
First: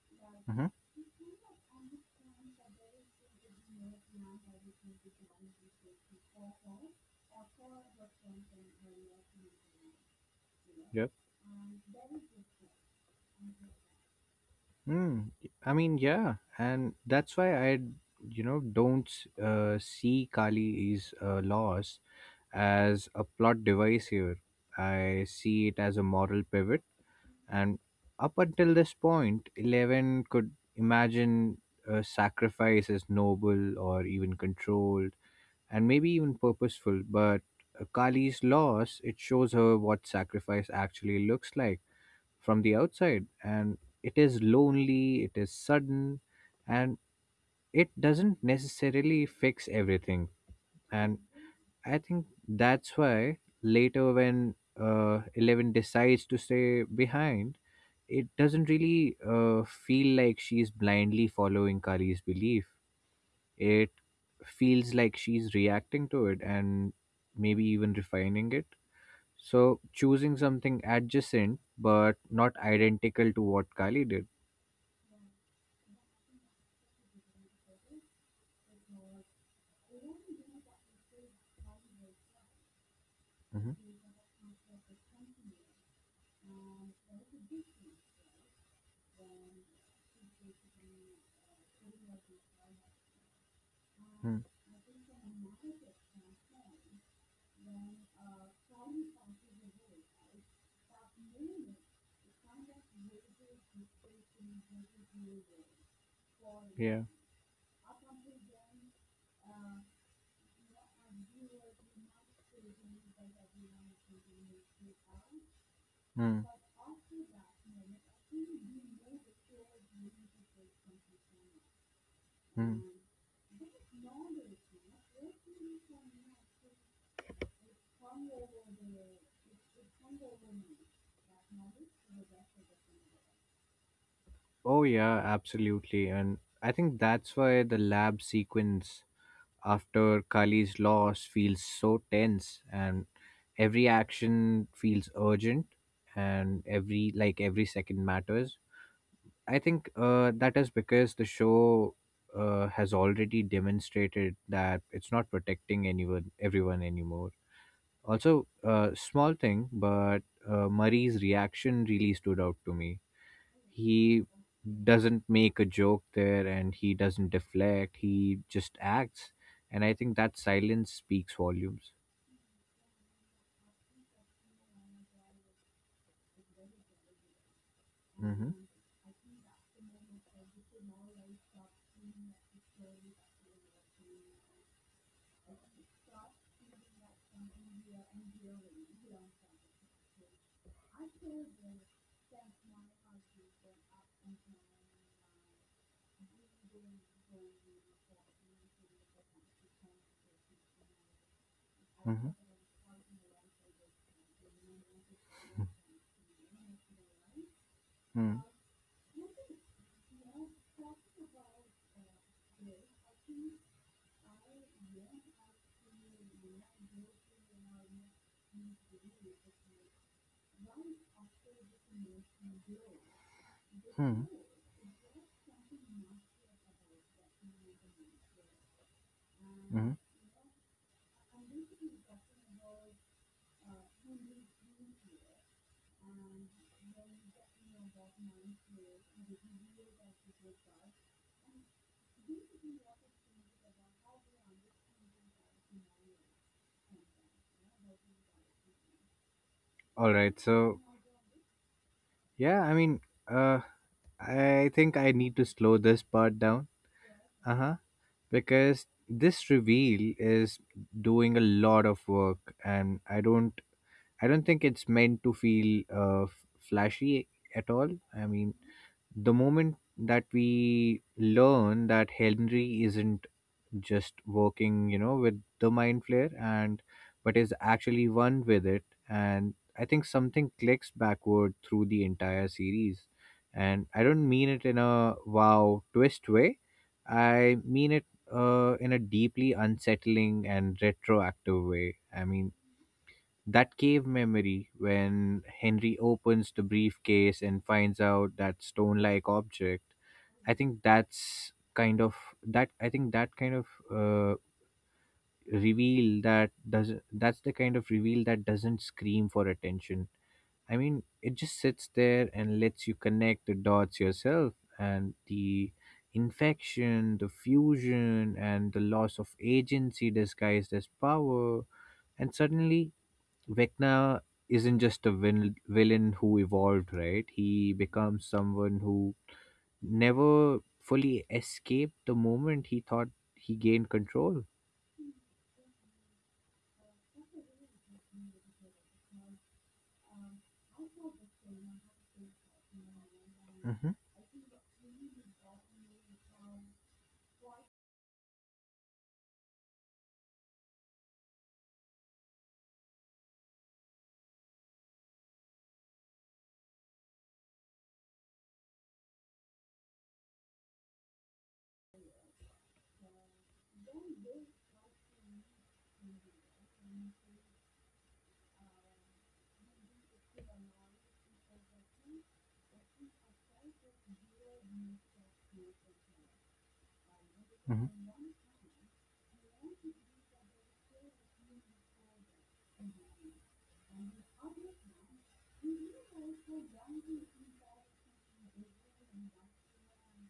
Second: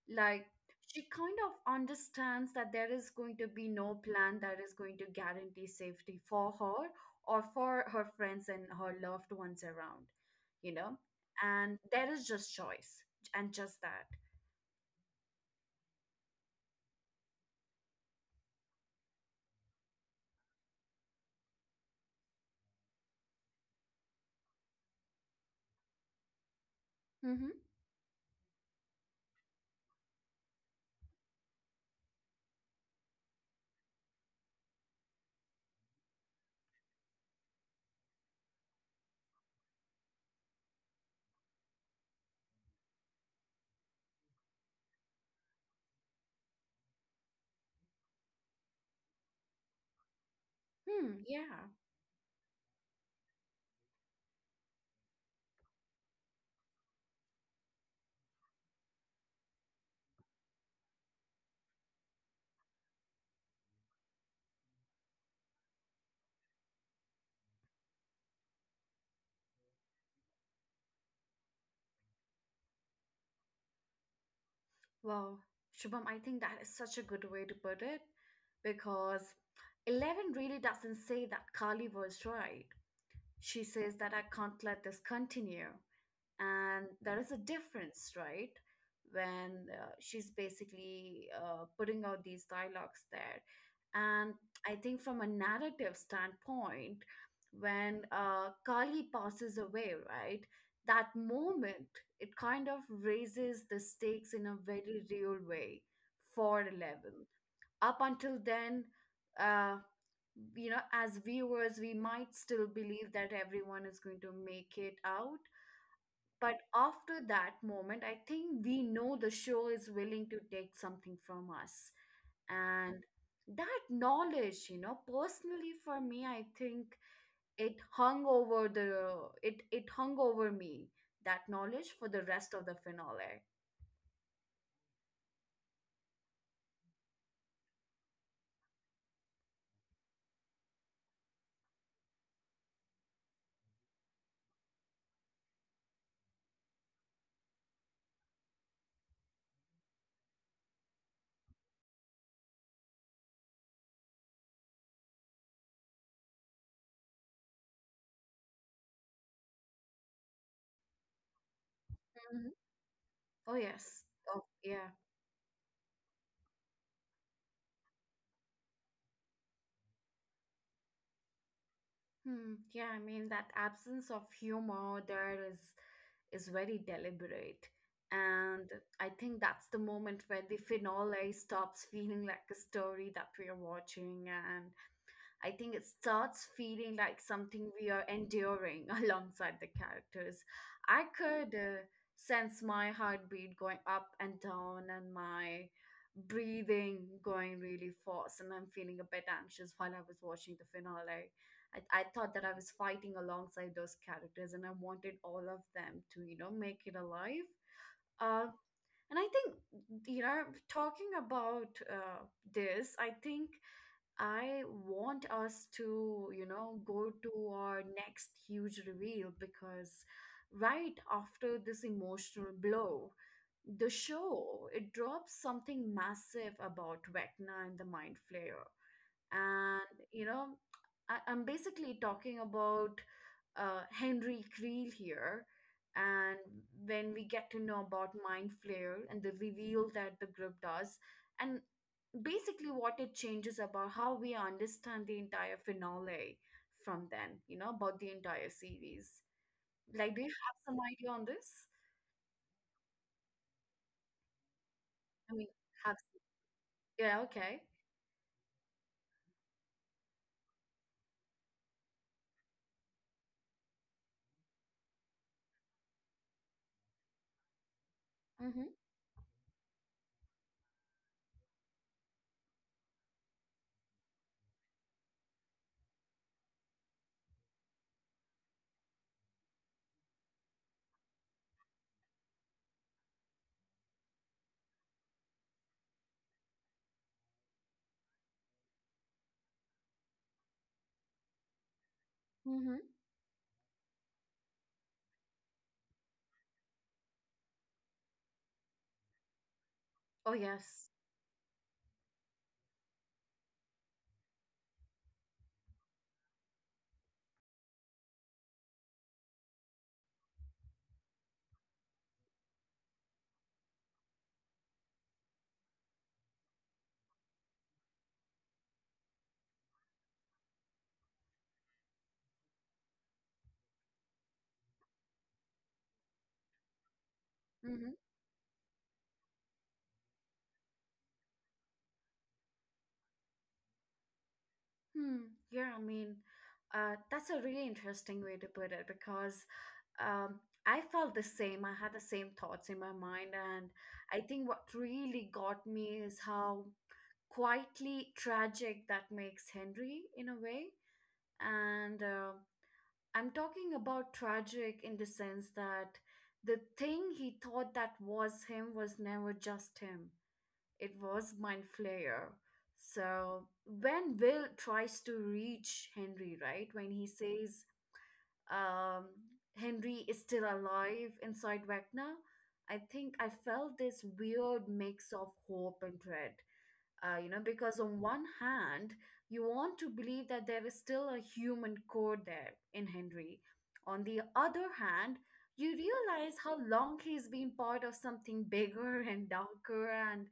Speaker 1: Like,
Speaker 2: Hmm.
Speaker 1: she kind of understands that there is going to be no plan that is going to guarantee safety for her or for her friends and her loved ones around, you know.
Speaker 2: Yeah.
Speaker 1: And there is just choice, and just that.
Speaker 2: Hmm. I mean, yeah, and that's why I, you know, don't uh, see Kali's is loss as a plot device here. I see it as a moral pivot,
Speaker 1: Mm-hmm.
Speaker 2: and up until this point, Eleven could imagine a sacrifice as noble or even controlled, and maybe even purposeful. But uh, Kali's loss it shows her what sacrifice actually looks like from the outside, and it is lonely, it is sudden, and it doesn't necessarily fix everything. And
Speaker 1: Hmm. Yeah.
Speaker 2: I think that's why later when uh, Eleven decides to stay behind, it doesn't really uh, feel like she's blindly following Kali's belief. It feels like she's reacting to it and maybe even refining it, so choosing something adjacent but not identical to what Kali did.
Speaker 1: Well, Shubham, I think that is such a good way to put it, because eleven really doesn't say that Carly was right. She says
Speaker 2: Mm-hmm.
Speaker 1: that I can't let this continue, and there is a difference, right, when uh, she's basically uh, putting out these dialogues there. And
Speaker 2: Hmm.
Speaker 1: I think from a narrative standpoint, when uh, Kali passes away, right, that moment, it kind of raises the stakes in a very real way for
Speaker 2: Yeah.
Speaker 1: eleven. Up until then, uh, you know, as viewers we might still believe that everyone is going to make it out,
Speaker 2: Hmm.
Speaker 1: but after that moment, I think we know the show is willing to take something from us.
Speaker 2: Hmm.
Speaker 1: And that knowledge, you know, personally for me, I think it hung over the— it it hung over me, that knowledge, for the rest of the finale.
Speaker 2: Oh, yeah, absolutely. And I think that's why the lab sequence after Kali's loss feels so tense, and every action feels urgent, and every like every second matters. I think uh, that is because the show uh, has already demonstrated that it's not protecting anyone, everyone anymore. Also, uh, small thing, but uh, Murray's reaction really stood
Speaker 1: Mhm.
Speaker 2: out to me.
Speaker 1: Oh yes.
Speaker 2: He
Speaker 1: Oh yeah.
Speaker 2: doesn't make a joke there, and he doesn't deflect, he just acts, and I think that silence speaks volumes.
Speaker 1: Hmm. Yeah, I mean that absence of humor there is is very deliberate,
Speaker 2: Mm-hmm,
Speaker 1: and I think that's the moment where the finale stops feeling like a story that we are watching, and I think it starts feeling like something we are enduring alongside the characters. I could uh, sense my heartbeat going up and down and my breathing going really fast, and I'm feeling a bit anxious while I was watching the finale. I, I
Speaker 2: mm-hmm,
Speaker 1: thought that I was fighting alongside those characters, and I wanted all of them to, you know, make it alive.
Speaker 2: mm-hmm,
Speaker 1: Uh, and I think, you know, talking about uh, this, I think I want us to, you know, go to our next huge reveal, because right after this emotional blow, the show it drops something massive about Vecna and the Mind Flayer.
Speaker 2: mm-hmm.
Speaker 1: And, you know, I, i'm basically talking about uh, Henry Creel here. And when we get to know about Mind Flare and the reveal that the group does, and basically what it changes about how we understand the entire finale from then, you know, about the entire series.
Speaker 2: All
Speaker 1: Like, do you
Speaker 2: right,
Speaker 1: have some
Speaker 2: so
Speaker 1: idea on this?
Speaker 2: yeah, I mean, uh I think I need
Speaker 1: I
Speaker 2: to
Speaker 1: mean,
Speaker 2: slow
Speaker 1: have—
Speaker 2: this part down.
Speaker 1: yeah, okay.
Speaker 2: Uh-huh. Because this reveal is doing a lot of work, and i don't I don't think it's meant to feel uh f- flashy at all. I mean,
Speaker 1: Mm-hmm.
Speaker 2: the moment that we learn that Henry isn't just working, you know, with the mind flare and but is actually one with it, and I think something clicks backward through the entire series. And I don't mean it in a wow twist way. I mean it uh, in a deeply unsettling and retroactive way. I mean,
Speaker 1: Mm-hmm.
Speaker 2: that cave memory when Henry opens the briefcase and finds out that stone like object,
Speaker 1: Oh
Speaker 2: I think
Speaker 1: yes.
Speaker 2: that's kind of that I think that kind of uh, reveal that does that's the kind of reveal that doesn't scream for attention. I mean, it just sits there and lets you connect the dots yourself. And the infection, the fusion, and the loss of agency disguised as power, and suddenly Vecna isn't just a vil- villain who evolved, right? He
Speaker 1: Mm-hmm.
Speaker 2: becomes someone who never fully escaped the moment he thought he gained control.
Speaker 1: Hmm. Yeah, I mean, uh, that's a really interesting way to put it because um, I felt the same. I had the same thoughts in my mind. And
Speaker 2: Hmm.
Speaker 1: I think what really got me is how quietly tragic that makes Henry in a way. And uh, I'm talking about tragic in the sense that the thing he thought that was him was never just him. It was Mind Flayer. So when Will tries to reach Henry, right? When he says, um, Henry is still alive inside Vecna, I think I felt this weird mix of hope and dread, uh, you know, because on
Speaker 2: Hmm.
Speaker 1: one hand you want to believe that there is still a human core there in Henry. On the other hand, you realize how long he's been part of something bigger and darker, and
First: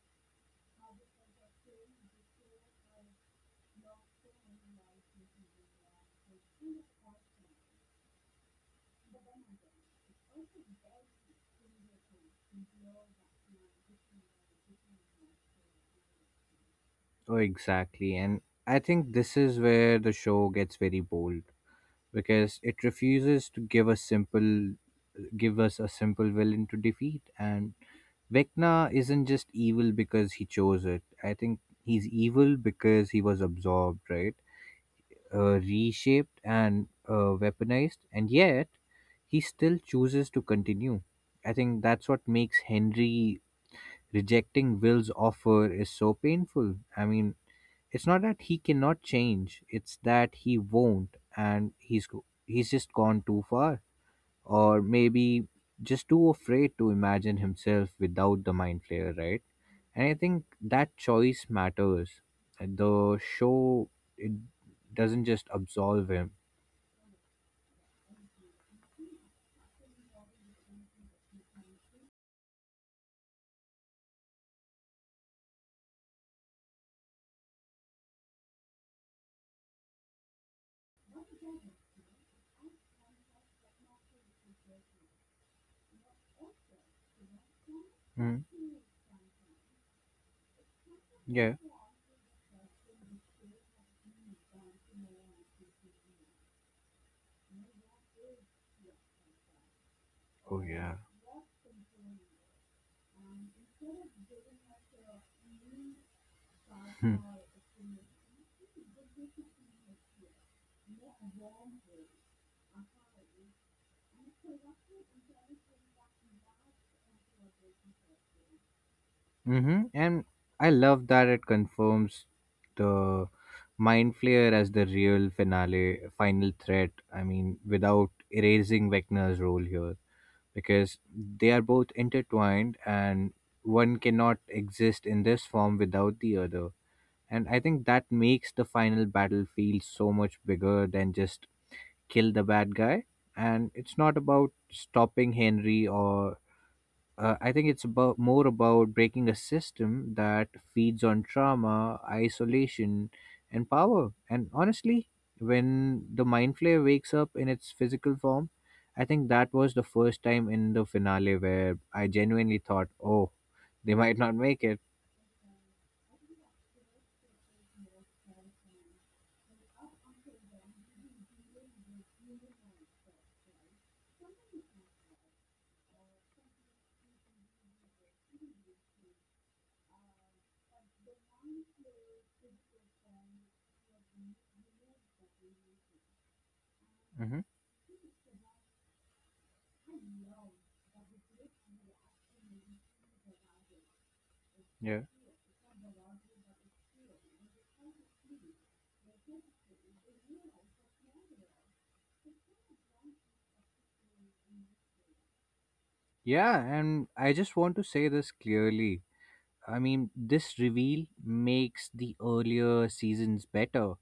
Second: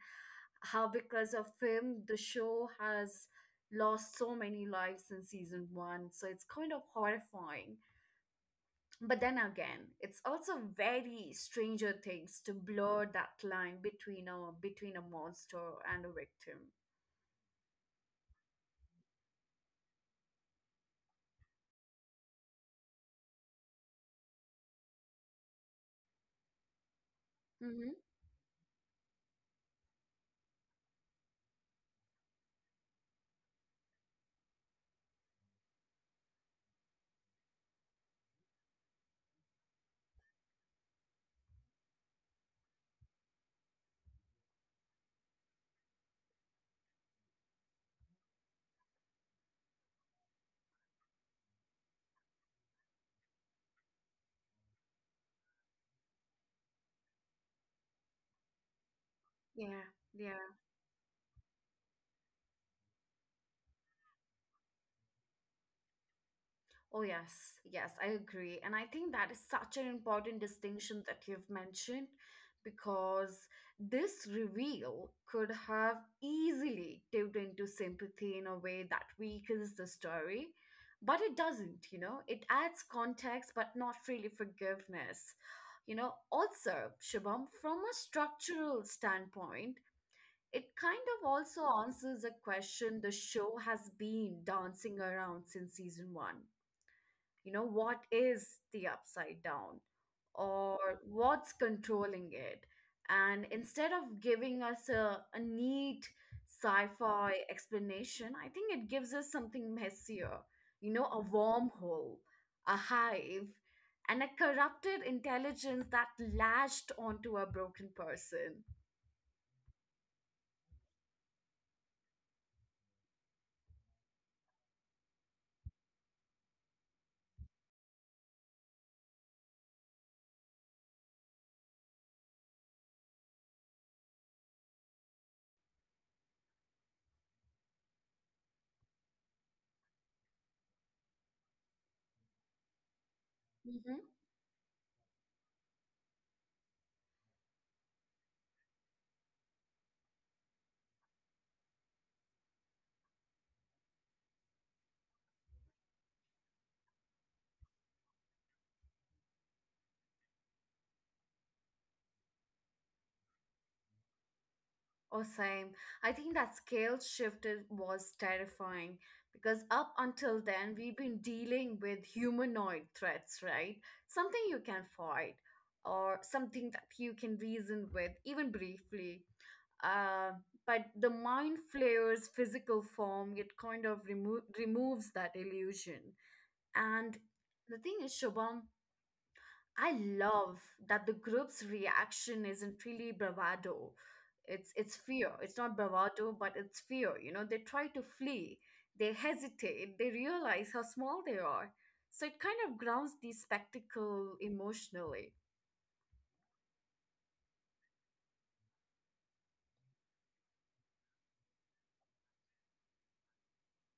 Speaker 1: how because of him the show has lost so many lives in season one. So it's kind of horrifying, but then again it's also very Stranger Things to blur that line between a between a monster and a victim.
Speaker 2: Oh, exactly. And I think this is where the show gets very bold because it refuses to give us simple give us a simple villain to defeat. And
Speaker 1: Mm-hmm.
Speaker 2: Vecna isn't just evil because he chose it. I think he's evil because he was absorbed, right? Uh, reshaped and uh, weaponized, and yet he still chooses to continue. I think that's what makes Henry rejecting Will's offer is so painful. I mean, it's not that he cannot change; it's that he won't, and he's go- he's just gone too far, or maybe just too afraid to imagine himself without the mind flayer, right?
Speaker 1: Yeah,
Speaker 2: And I
Speaker 1: yeah.
Speaker 2: think that choice matters. The show it doesn't just absolve him.
Speaker 1: Oh, yes, yes, I agree. And I think that is such an important distinction that you've mentioned, because this reveal could have easily tipped into sympathy in a way that weakens the story, but it doesn't, you know? It adds context, but not really forgiveness. You know, also, Shubham, from a
Speaker 2: Mm,
Speaker 1: structural standpoint, it kind of
Speaker 2: yeah.
Speaker 1: also answers a question the show has been dancing around since season one. You know, what is the Upside Down,
Speaker 2: Oh
Speaker 1: or
Speaker 2: yeah.
Speaker 1: what's controlling it? And instead of giving us a, a neat sci fi explanation, I think it gives us something messier, you know, a wormhole, a hive, and a corrupted intelligence that latched onto a broken person.
Speaker 2: Mm-hmm. And I love that it confirms the mind flayer as the real finale, final threat. I mean, without erasing Vecna's role here, because they are both intertwined, and one cannot exist in this form without the other. And I think that makes the final battle feel so much bigger than just kill the bad guy. And it's not about stopping Henry or uh, I think it's about more about breaking a system that feeds on trauma, isolation, and power. And honestly, when the mind flare wakes up in its physical form, I think that was the first time in the finale where I genuinely thought, "Oh, they might not make it."
Speaker 1: Oh, same. I think that scale shifted was terrifying because up until then, we've been dealing with humanoid threats, right? Something you can fight, or something that you can reason with, even briefly. Uh, but the Mind Flare's physical form, it kind of remo- removes that illusion. And
Speaker 2: Hmm.
Speaker 1: the thing is, Shubham, I love that the group's reaction isn't really bravado. It's it's
Speaker 2: Yeah,
Speaker 1: fear. It's not bravado, but it's fear. You know, they try to flee, they hesitate, they realize how small they are. So it kind of grounds the spectacle emotionally.
Speaker 2: yeah, and I just want to say this clearly. I mean, this reveal makes the earlier seasons better,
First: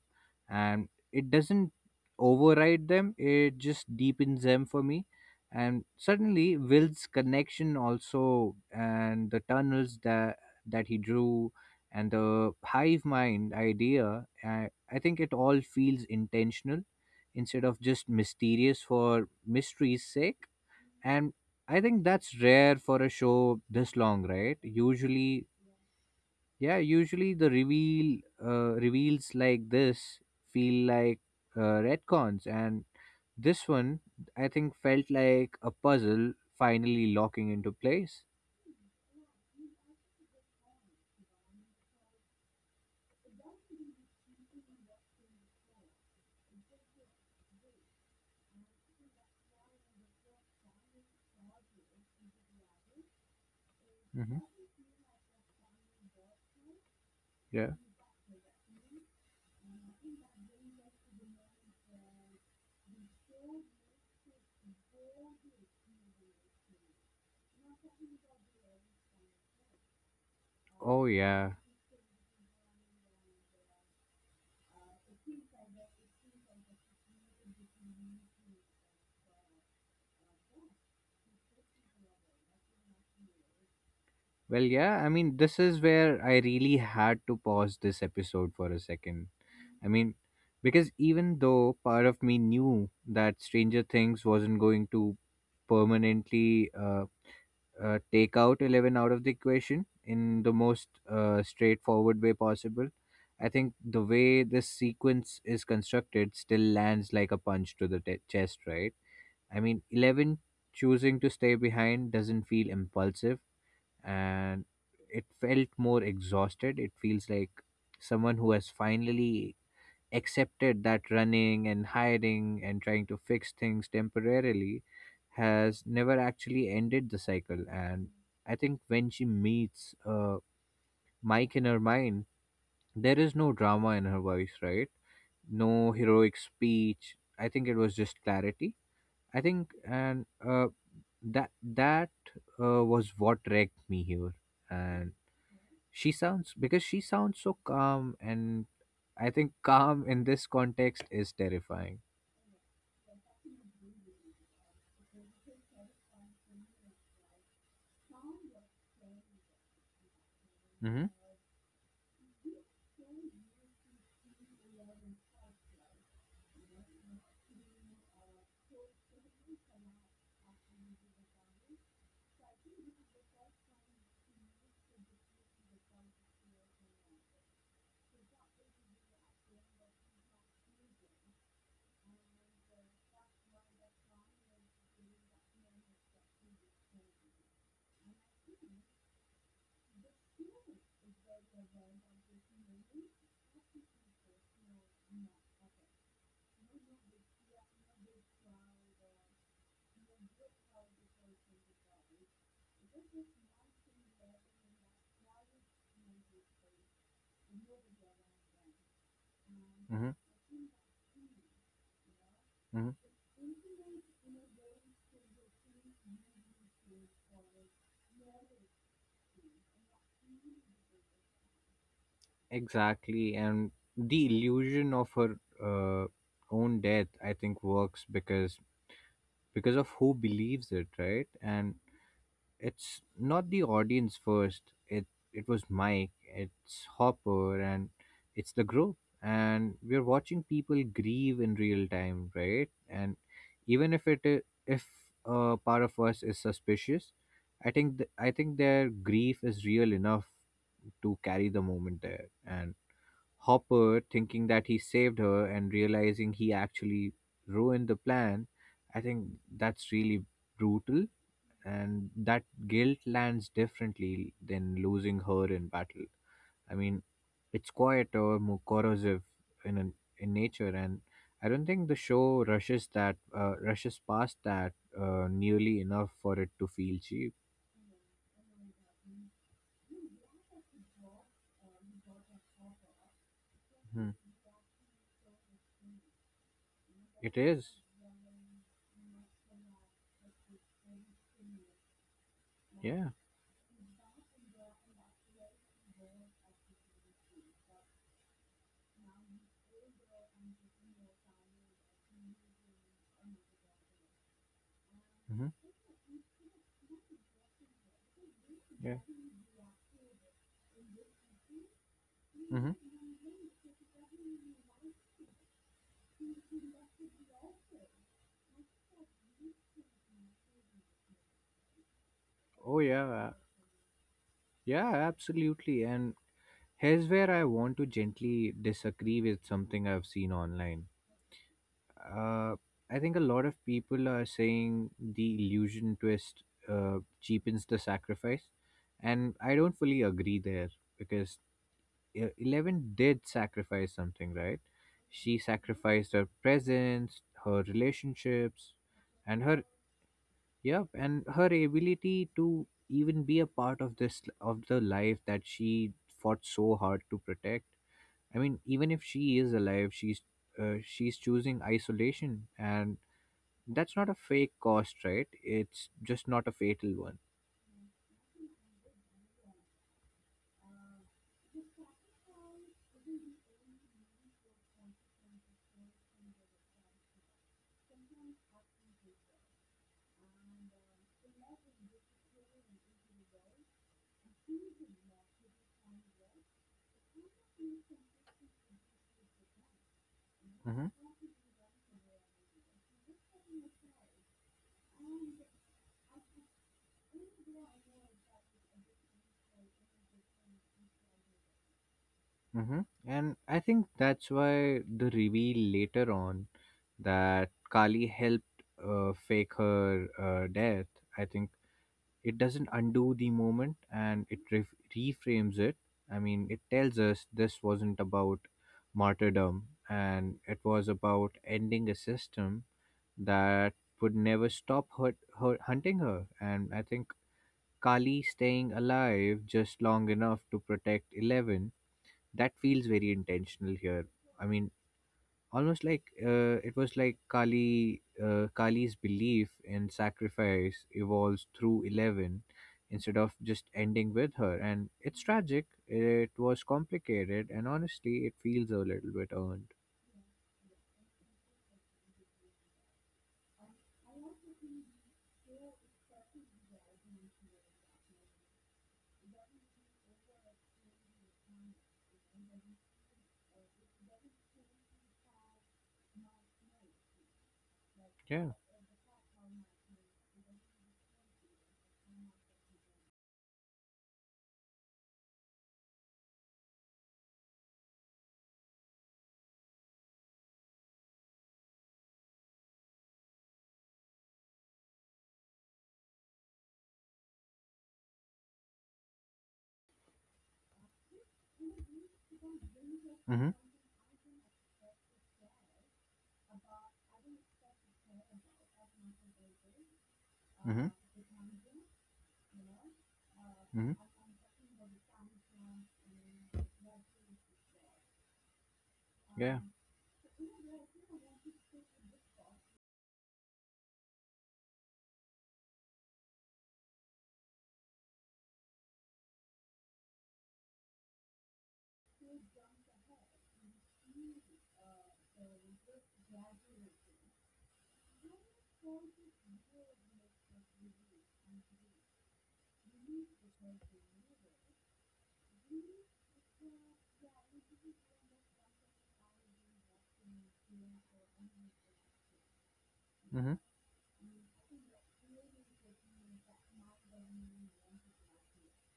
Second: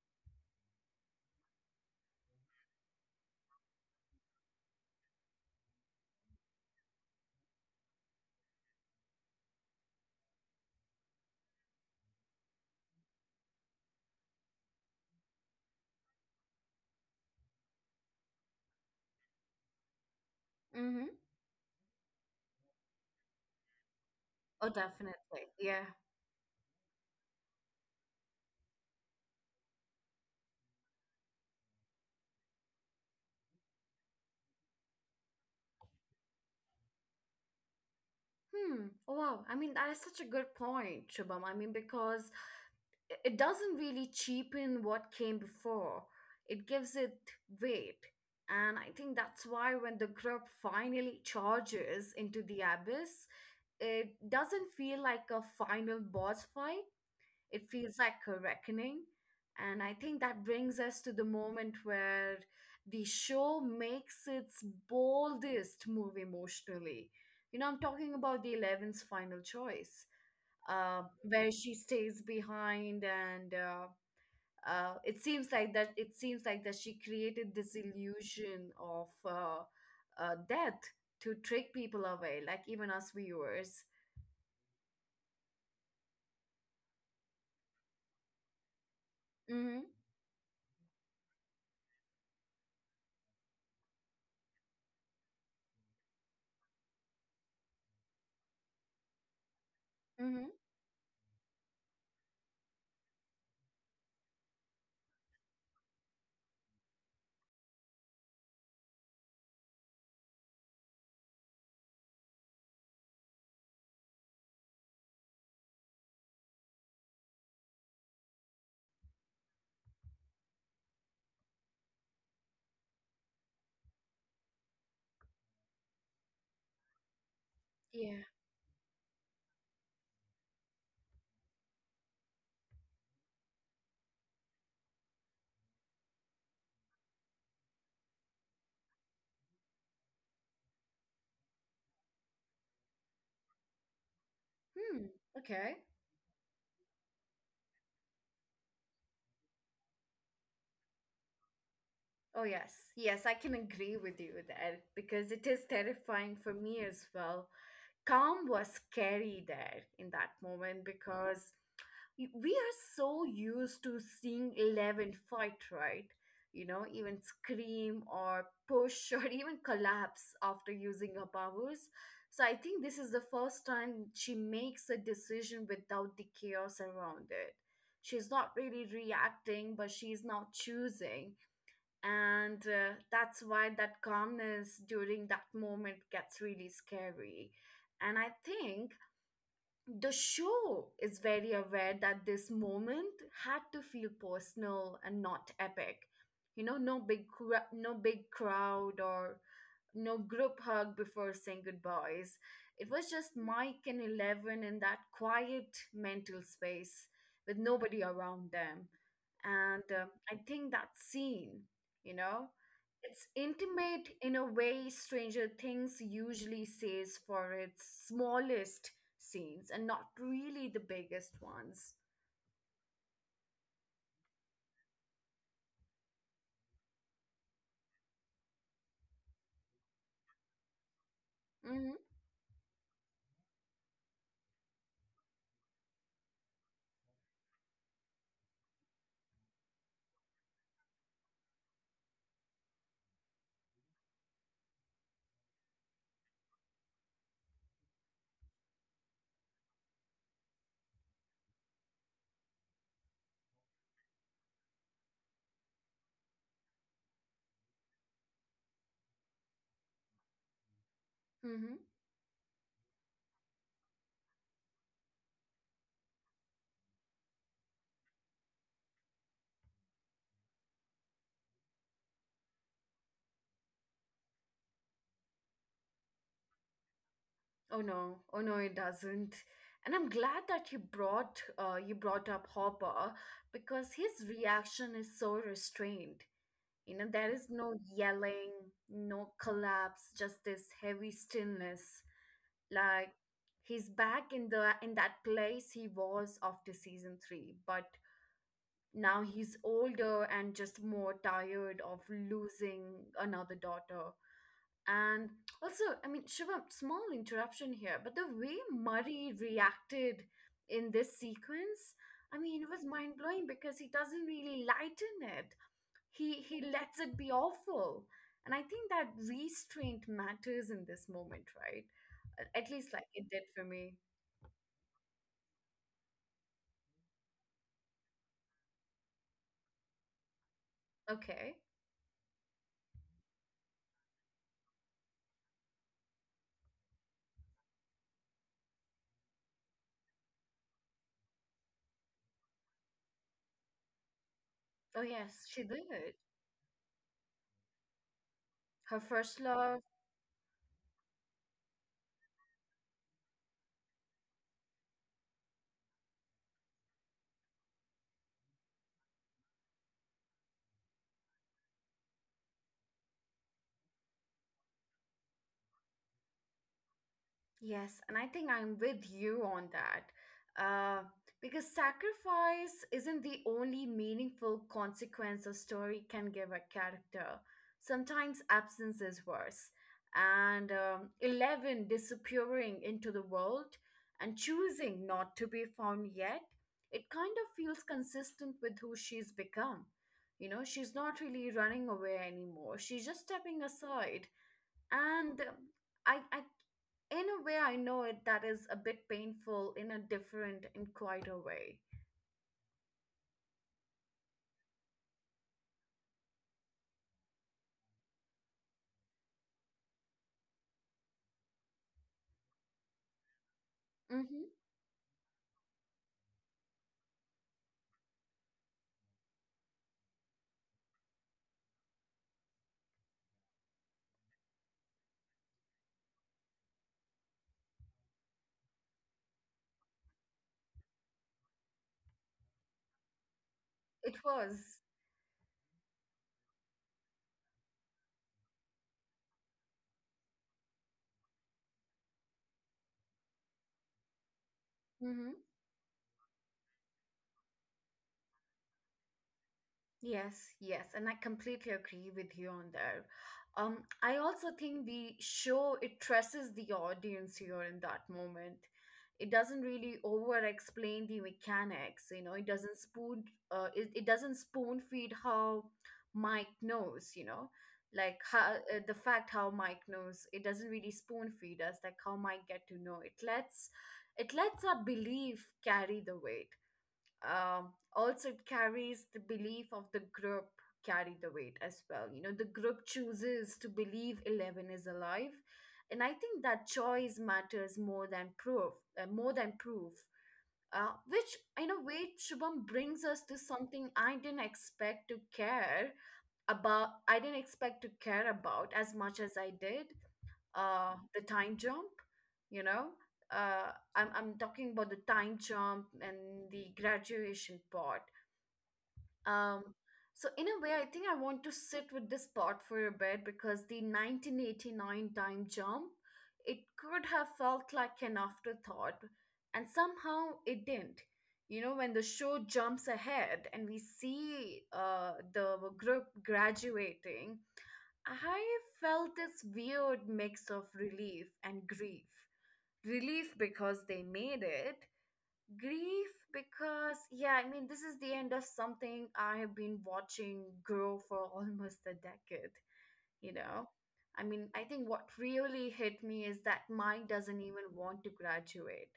Speaker 2: and it doesn't override them, it just deepens them for me. And suddenly Will's connection also, and the tunnels that that he drew, and the hive mind idea, i, I think it all feels intentional instead of just mysterious for mystery's sake.
Speaker 1: Mm-hmm.
Speaker 2: And I think that's rare for a show this long, right?
Speaker 1: Oh,
Speaker 2: Usually,
Speaker 1: definitely. Yeah.
Speaker 2: yeah, usually the reveal uh, reveals like this feel like uh, retcons, and this one I think felt like a puzzle finally locking into place.
Speaker 1: Hmm. Wow. I mean, that is such a good point, Shubham. I mean, because i- it doesn't really cheapen what came before, it gives it weight. And I think that's why when the group finally charges into the abyss, it
Speaker 2: Hmm.
Speaker 1: doesn't feel like a final boss fight. It
Speaker 2: Yeah.
Speaker 1: feels like a reckoning. And I think that brings us to the moment where the show makes its boldest move emotionally. You know, I'm talking about the eleven's final choice, uh,
Speaker 2: Oh
Speaker 1: where
Speaker 2: yeah.
Speaker 1: she stays behind. And. Uh, uh, it seems like that it seems like that she created this illusion of uh, uh, death to trick people away, like even us viewers.
Speaker 2: Well, yeah, I mean, this is where I really had to pause this episode for a second.
Speaker 1: Mm-hmm.
Speaker 2: I mean, because even though part of me knew that Stranger Things wasn't going to permanently uh, uh, take out eleven out of the equation in
Speaker 1: Mm-hmm.
Speaker 2: the most uh, straightforward way possible. I think the way this sequence is constructed still lands like a punch to the te- chest, right? I mean, eleven choosing to stay behind doesn't feel impulsive, and it felt more exhausted. It feels like someone who has finally accepted that running and hiding and trying to fix things temporarily has never actually ended the cycle. And
Speaker 1: Yeah.
Speaker 2: I think when she meets uh, Mike in her mind, there is no drama in her voice, right? No heroic speech. I think it was just clarity. I think, and uh, that that uh, was what wrecked me here.
Speaker 1: Hmm.
Speaker 2: And
Speaker 1: Okay.
Speaker 2: she sounds because she sounds so calm, and I think calm in this context is terrifying.
Speaker 1: Oh, yes. Yes, I can agree with you there because it is terrifying for me as well. Calm was scary there in that moment because y- we are so used to seeing eleven fight, right? You know, even scream or push or even collapse after using her powers. So I think this is the first time she makes a decision without the chaos around it. She's not really reacting, but she's now choosing. And uh, that's why that calmness during that moment gets really scary. And I think the show is very aware that this moment had to feel personal and not epic. You know, no big cra- no big crowd, or no group hug before saying goodbyes. It was just Mike and eleven in that quiet mental space, with nobody around them. And um,
Speaker 2: Hmm.
Speaker 1: I think that scene, you know,
Speaker 2: Hmm.
Speaker 1: it's intimate in a way Stranger Things usually says for its smallest scenes, and not really the biggest ones.
Speaker 2: Exactly. And the illusion of her uh, own death, I think, works because because of who believes it, right? And
Speaker 1: Hmm.
Speaker 2: it's not the audience first. It it was Mike, it's Hopper, and it's the group. And we're watching people grieve in real time, right? And even if it i- if a part of us is suspicious, I think th- I think their grief is real enough to carry the moment there. And Hopper thinking that he saved her and realizing he actually ruined the plan, I think that's really brutal.
Speaker 1: Hmm.
Speaker 2: And that guilt lands differently than losing her in battle. I mean, it's quieter, more corrosive in an, in nature, and I don't think the show rushes that uh, rushes past that uh, nearly enough for it to feel cheap.
Speaker 1: Oh no, oh no, it doesn't. And I'm glad that you brought uh, you brought up Hopper, because
Speaker 2: Hmm.
Speaker 1: his reaction is so restrained. You know, there
Speaker 2: It
Speaker 1: is no
Speaker 2: is,
Speaker 1: yelling, no collapse, just this heavy stillness.
Speaker 2: yeah,
Speaker 1: Like he's back in the in that place he was after season three, but now he's older and just more tired of losing another daughter. And
Speaker 2: hmm,
Speaker 1: also, I mean, Shivam, small interruption here, but the way
Speaker 2: yeah,
Speaker 1: Murray reacted in this sequence, I mean, it
Speaker 2: hmm,
Speaker 1: was mind blowing because he doesn't really lighten it. He he lets it be awful, and I think that restraint matters in this moment, right? A- At
Speaker 2: oh
Speaker 1: least like it
Speaker 2: yeah,
Speaker 1: did for me.
Speaker 2: yeah, absolutely. And here's where I want to gently disagree with something I've seen online.
Speaker 1: Okay.
Speaker 2: uh, I think a lot of people are saying the illusion twist uh, cheapens the sacrifice, and I don't fully agree there because uh, Eleven did sacrifice something, right?
Speaker 1: Oh
Speaker 2: She
Speaker 1: yes, she
Speaker 2: sacrificed
Speaker 1: did.
Speaker 2: her presence, her relationships,
Speaker 1: Her first
Speaker 2: and her
Speaker 1: love.
Speaker 2: yep, and her ability to even be a part of this of the life that she fought so hard to protect. I mean, even if she is alive, she's uh, she's choosing isolation, and that's not a fake cost, right? It's just not a fatal one.
Speaker 1: Yes, and I think I'm with you on that. Uh, because sacrifice isn't the only meaningful consequence a story can give a character. Sometimes absence is worse. And um, eleven disappearing into the world and choosing not to be found yet, it kind of feels consistent with who she's become. You know,
Speaker 2: Hmm.
Speaker 1: she's not really running away anymore, she's just stepping aside and um, I, I in a way I know it that is a bit painful in a different and quieter way.
Speaker 2: Hmm. And I think that's why the reveal later on that Kali helped uh, fake her uh, death. I think it doesn't undo the moment, and it
Speaker 1: Mm-hmm.
Speaker 2: ref reframes it. I mean, it tells us this wasn't about martyrdom, and it was about ending a system that would never stop her, her hunting her. And I think Kali staying alive just long enough to protect Eleven, that feels very intentional here.
Speaker 1: It
Speaker 2: I mean,
Speaker 1: was.
Speaker 2: almost like uh, it was like Kali uh, Kali's belief in sacrifice evolves through Eleven instead of just ending with her. And it's
Speaker 1: Mm-hmm.
Speaker 2: tragic. It was complicated, and honestly, it feels a little bit earned.
Speaker 1: Yes, yes, and I completely agree with you on there. Um, I also think the show it trusts the audience here in that moment. It doesn't really over explain the mechanics, you know, it doesn't spoon uh, it, it doesn't spoon feed how Mike knows, you know, like how
Speaker 2: Yeah.
Speaker 1: uh, the fact how Mike knows, it doesn't really spoon feed us like how Mike get to know. It lets it lets our belief carry the weight, um, also it carries the belief of the group carry the weight as well. You know, the group chooses to believe eleven is alive, and I think that choice matters more than proof uh, more than proof, uh, which in a way Shubham brings us to
Speaker 2: Mhm.
Speaker 1: something I didn't expect to care about I didn't expect to care about as much as I did. Uh,
Speaker 2: Mhm.
Speaker 1: the time jump, you know, uh,
Speaker 2: Mhm.
Speaker 1: I'm, I'm talking about the time jump and the graduation part.
Speaker 2: Yeah.
Speaker 1: Um, so in a way, I think I want to sit with this part for a bit because the nineteen eighty-nine time jump, it could have felt like an afterthought, and somehow it didn't. You know, when the show jumps ahead and we see uh, the group graduating, I felt this weird mix of relief and grief. Relief because they made it. Grief because, yeah, I mean, this is the end of something I have been watching grow for almost a decade, you
Speaker 2: Mhm.
Speaker 1: know? I mean, I think what really hit me is that Mike doesn't even want to graduate.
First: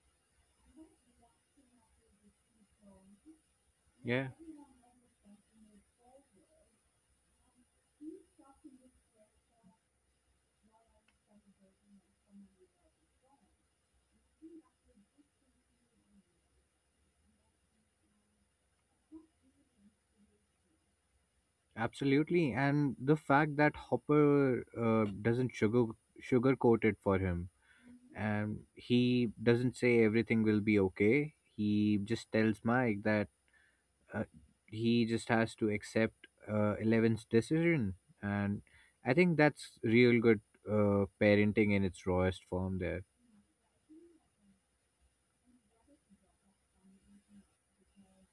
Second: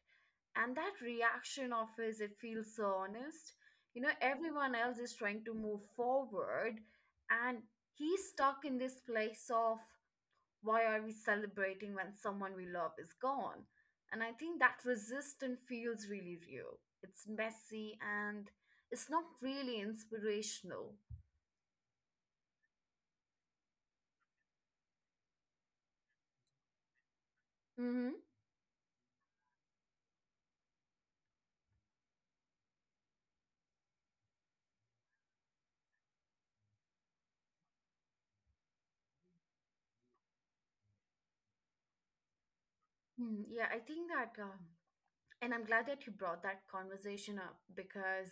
Speaker 1: And that reaction of his, it feels so honest. You know,
Speaker 2: Yeah.
Speaker 1: everyone else is trying to move forward, and he's stuck in this place of why are we celebrating when someone we love is gone? And I think that resistance feels really real. It's messy and it's not really inspirational.
Speaker 2: Absolutely, and the fact that Hopper uh, doesn't sugar sugarcoat it for him,
Speaker 1: Mm-hmm.
Speaker 2: and he doesn't say everything will be okay. He just tells Mike that uh, he just has to accept uh, Eleven's decision, and I think that's real good uh, parenting in its rawest form there.
Speaker 1: Mm-hmm. Yeah, I think that, um, and I'm glad that you brought that conversation up because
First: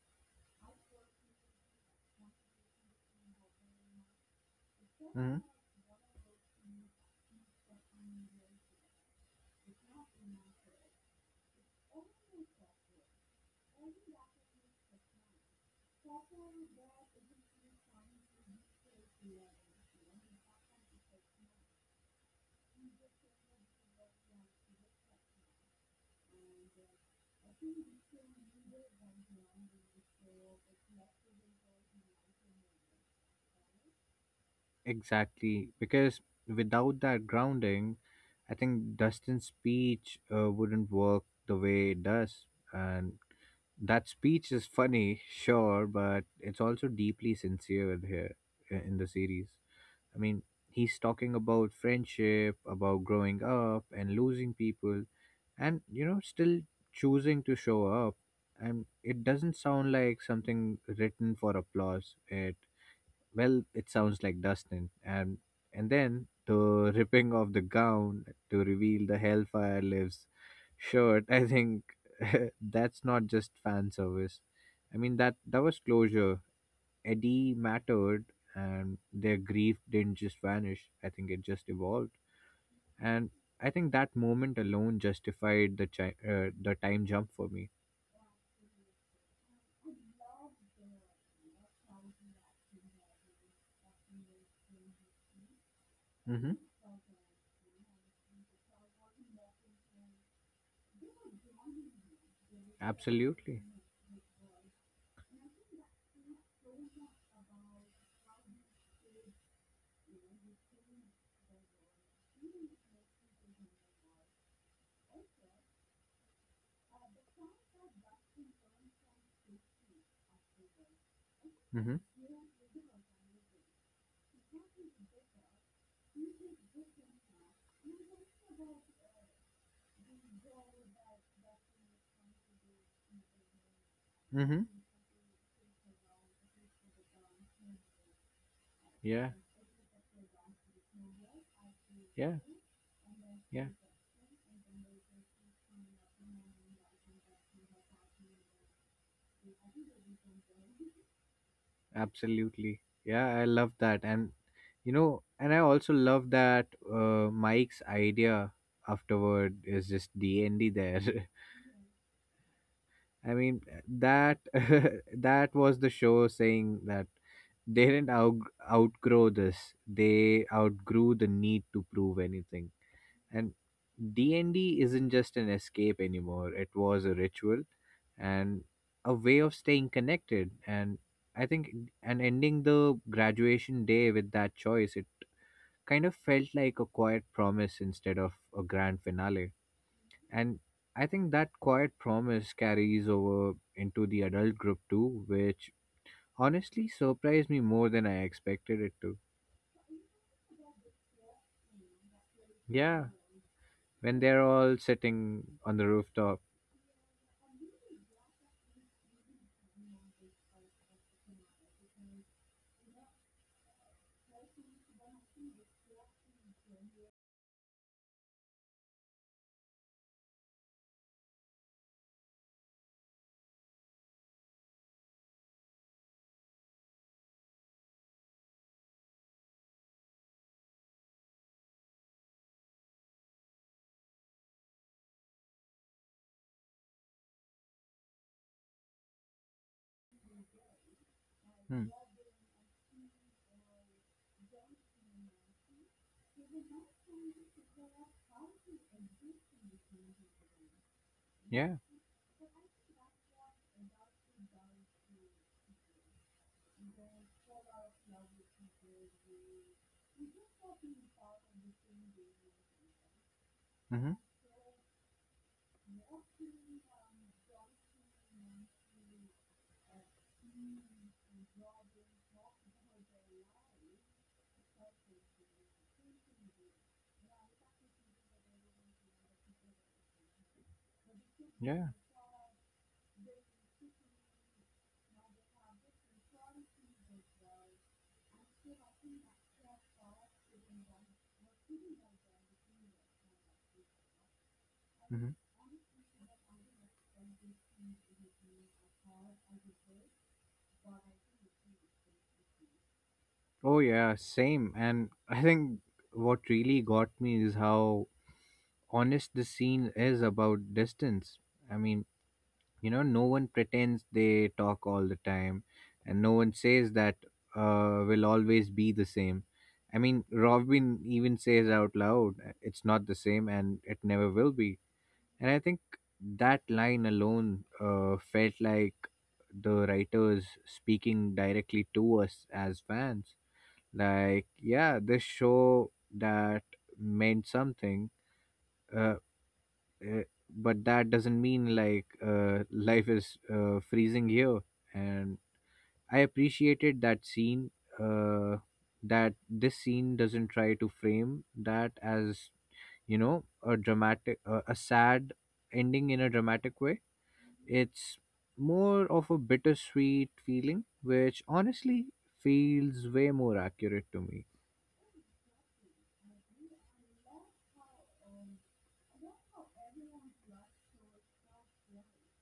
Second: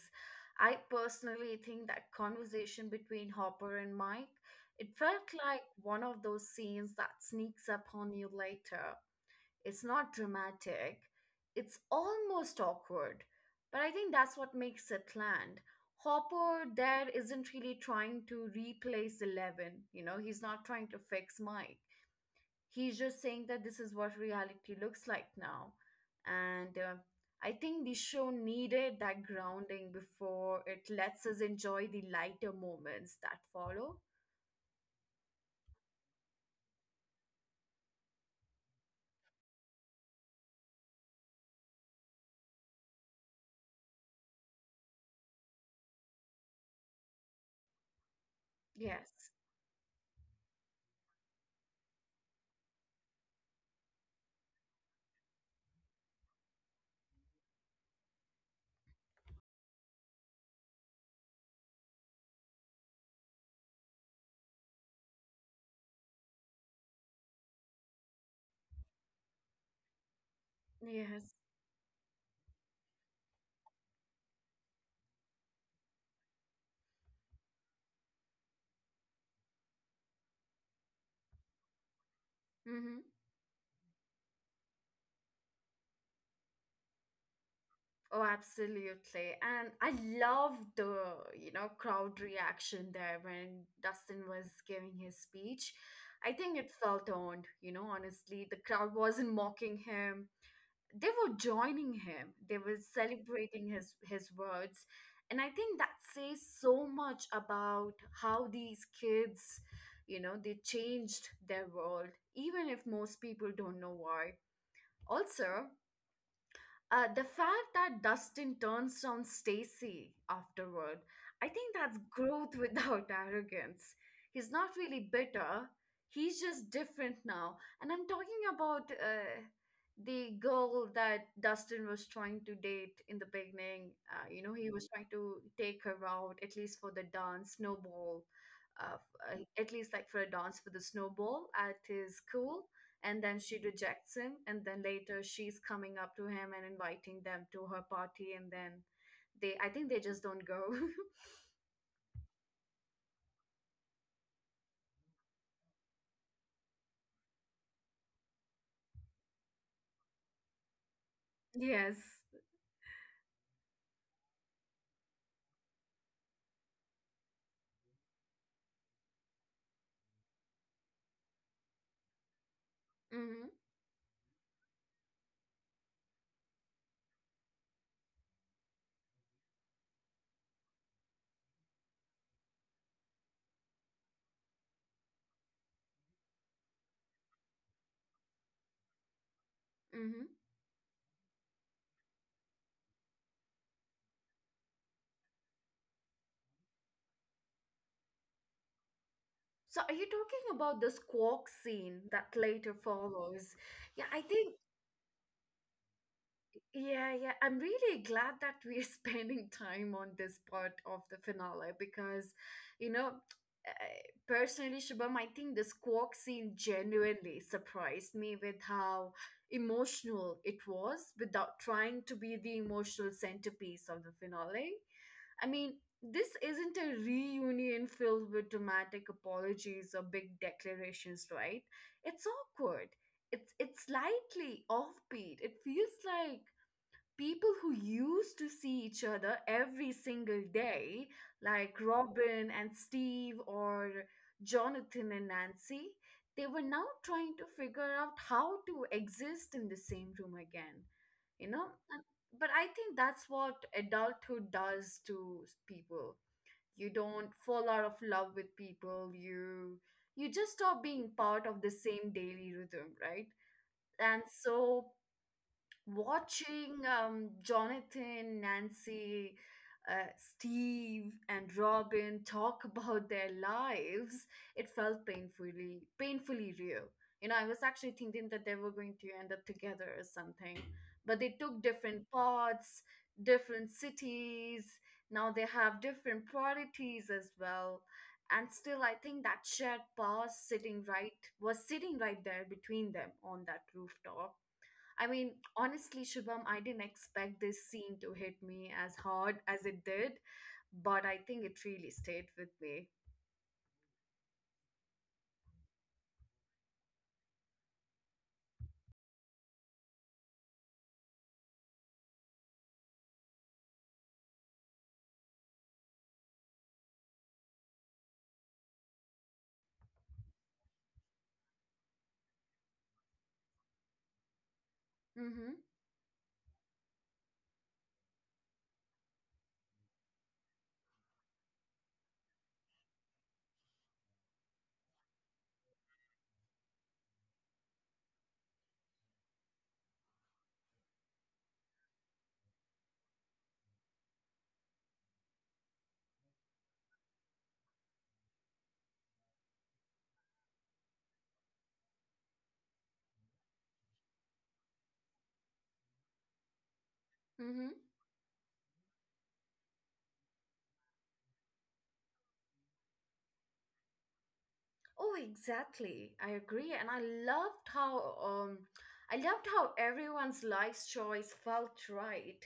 Speaker 1: I personally think that conversation between Hopper and Mike, it felt
Speaker 2: Mm-hmm.
Speaker 1: like one of those scenes that sneaks up on you later. It's not dramatic. It's almost awkward. But I think that's what makes it land. Hopper there isn't really trying to replace Eleven, you know, he's not trying to fix Mike. He's just saying that this is what reality looks like now. And uh, I think the show needed that grounding before it lets us enjoy the lighter moments that follow.
Speaker 2: Exactly, because without that grounding, I think Dustin's speech uh, wouldn't work the way it does. And that speech is funny, sure, but it's also deeply sincere here i- in
Speaker 1: Yes,
Speaker 2: the series. I mean, he's talking about friendship, about growing up and losing people, and you know, still choosing to show up. And it doesn't sound like something written for applause. It well, it sounds like Dustin. And and then the ripping of the gown to reveal the Hellfire lives shirt.
Speaker 1: yes.
Speaker 2: I think that's not just fan service. I mean that that was closure. Eddie mattered, and their grief didn't just vanish. I think it just evolved,
Speaker 1: Mm-hmm.
Speaker 2: and I think that moment alone justified the chi- uh, the time jump for me.
Speaker 1: Oh, absolutely. And I love the, you know, crowd reaction there when Dustin was giving his speech. I
Speaker 2: Mm-hmm.
Speaker 1: think it felt earned, you know, honestly. The crowd wasn't mocking him. They were joining him. They were
Speaker 2: Absolutely.
Speaker 1: celebrating his his words. And I think that says so much about how these kids, you know, they changed their world, even if most people don't know why. Also, uh, the fact that Dustin turns on Stacy afterward, I think that's
Speaker 2: Mm-hmm.
Speaker 1: growth without arrogance. He's not really bitter. He's just different now. And I'm talking about uh, the girl that Dustin was trying to date in the beginning. Uh, you know,
Speaker 2: Mm-hmm.
Speaker 1: he was trying to take her out, at least for the dance, snowball, uh, f-
Speaker 2: Yeah.
Speaker 1: uh, at least like for a dance for the snowball at his
Speaker 2: Yeah.
Speaker 1: school, and then she
Speaker 2: Yeah.
Speaker 1: rejects him and then later she's coming up to him and inviting them to her party, and then they I think they just don't go.
Speaker 2: Absolutely. Yeah, I love that. And you know, and I also love that uh, Mike's idea afterward is just D and D there.
Speaker 1: Yes.
Speaker 2: I mean, that that was the show saying that they didn't out, outgrow this. They outgrew the need to prove anything,
Speaker 1: Mm-hmm,
Speaker 2: and D and D isn't just an escape anymore. It was a ritual and a way of staying connected. And I think and ending the graduation day with that choice, it kind of felt like a quiet promise instead of a grand finale.
Speaker 1: mm-hmm.
Speaker 2: And I think that quiet promise carries over into the adult group too, which honestly surprised me more than I expected it to.
Speaker 1: So are you talking about the squawk scene that later
Speaker 2: Yeah,
Speaker 1: follows? Yeah,
Speaker 2: when
Speaker 1: I
Speaker 2: they're
Speaker 1: think.
Speaker 2: all sitting on the rooftop.
Speaker 1: Yeah, yeah. I'm really glad that we're spending time on this part of the finale because, you know, uh, personally, Shubham, I think the squawk scene genuinely surprised me with how emotional it was without trying to be the emotional centerpiece of the finale. I mean, this isn't a reunion filled with dramatic apologies or big declarations, right? It's awkward, it's it's slightly offbeat. It feels like people who used to see each other every single day, like
Speaker 2: Hmm.
Speaker 1: Robin and Steve or Jonathan and Nancy, they were now trying to figure out how to exist in the same room again, you know?
Speaker 2: Yeah.
Speaker 1: And, but I think that's what adulthood does to s- people. You don't fall out of love with people. You you just stop being part of the same daily rhythm, right?
Speaker 2: Mm-hmm.
Speaker 1: And so watching um, Jonathan, Nancy, uh, Steve, and Robin talk about their lives, it felt painfully, painfully real. You know, I was actually thinking that they were going to end up together or something, but they took
Speaker 2: Yeah.
Speaker 1: different paths, different cities. Now they have different priorities as well. And still, I think that shared past sitting right was sitting right there between them on that rooftop. I mean,
Speaker 2: Mhm.
Speaker 1: honestly, Shubham, I didn't expect this scene to hit me as hard as it did, but I think it really stayed with me.
Speaker 2: Oh yeah, same. And I think what really got me is how honest the scene is about distance. I mean, you know, no one pretends they talk all the time, and no one says that uh, will always be the same. I mean, Robin even says out loud, "Uh, "It's not the same, and it never will be." And
Speaker 1: Mm-hmm.
Speaker 2: I think that line alone uh, felt like the writers speaking directly to us as fans. Like yeah this show that meant something uh, uh, but that doesn't mean like uh, life is uh, freezing here. And I appreciated that scene, uh, that this scene doesn't try to frame that as you know a dramatic uh, a sad ending in a dramatic way.
Speaker 1: Mm-hmm.
Speaker 2: It's more of a bittersweet feeling, which honestly feels way more accurate to me.
Speaker 1: Oh, exactly. I agree, and I loved how um, I loved how everyone's life's choice felt right,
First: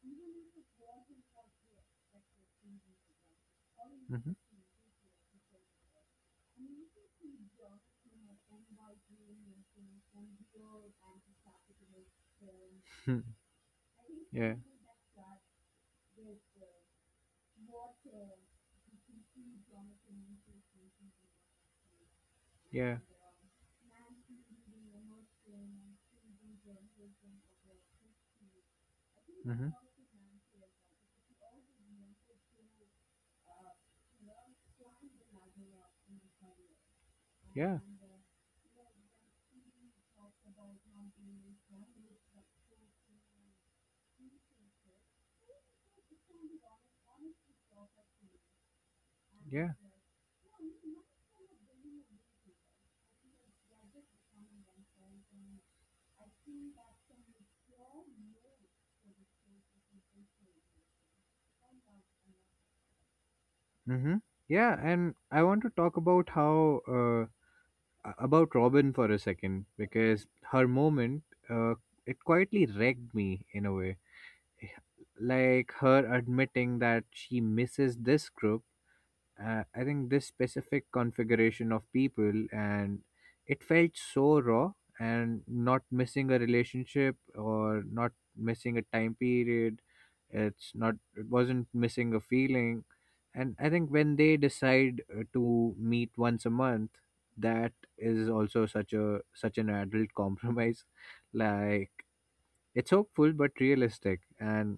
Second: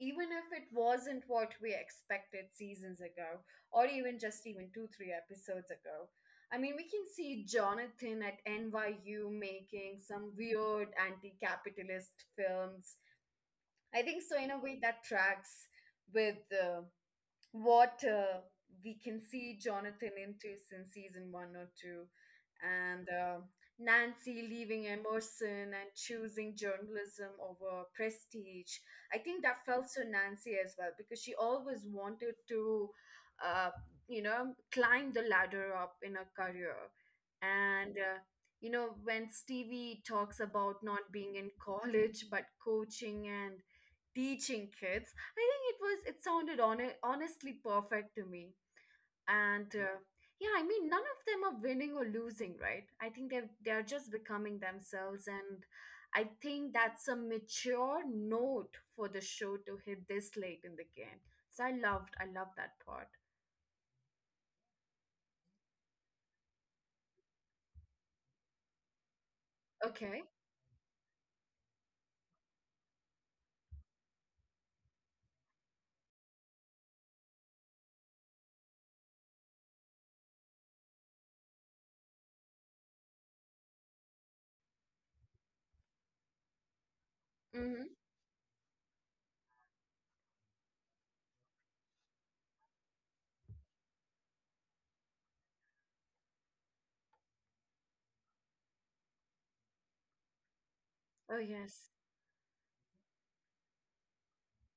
Speaker 1: even if it wasn't what we expected seasons ago, or even
Speaker 2: Mhm.
Speaker 1: just even two, three episodes ago. I mean, we can see Jonathan at N Y U making some weird anti-capitalist films. I think so. In
Speaker 2: Yeah.
Speaker 1: a way, that tracks with uh, what uh, we can see Jonathan into since season one or two,
Speaker 2: Yeah.
Speaker 1: and uh, Nancy leaving Emerson and choosing journalism over prestige. I think that
Speaker 2: Mhm.
Speaker 1: felt so Nancy as well because she always wanted to, uh, you know, climb the ladder up in her career.
Speaker 2: Yeah.
Speaker 1: And, uh, you know, when Stevie talks about not being in college but coaching and teaching kids, I think it was it sounded hone- honestly perfect to me.
Speaker 2: Yeah.
Speaker 1: And uh, yeah, I mean none of them are winning or losing, right? I think they are they're just becoming themselves, and I think that's a mature note for the show to hit this late in the game. So I loved I loved that part.
Speaker 2: Mhm. Yeah, and I want to talk about how uh, a- about Robin for a second
Speaker 1: Okay.
Speaker 2: because her moment, uh, it quietly wrecked me in a way. Eh, Like her admitting that she misses this group, uh, I think this specific configuration of people, and it felt so raw. And not missing a relationship or
Speaker 1: Mhm.
Speaker 2: not missing a time period it's not it wasn't missing a feeling. And I think when they decide uh, to meet once a month, that is also such a such an adult compromise,
Speaker 1: Oh yes.
Speaker 2: like it's hopeful but realistic. And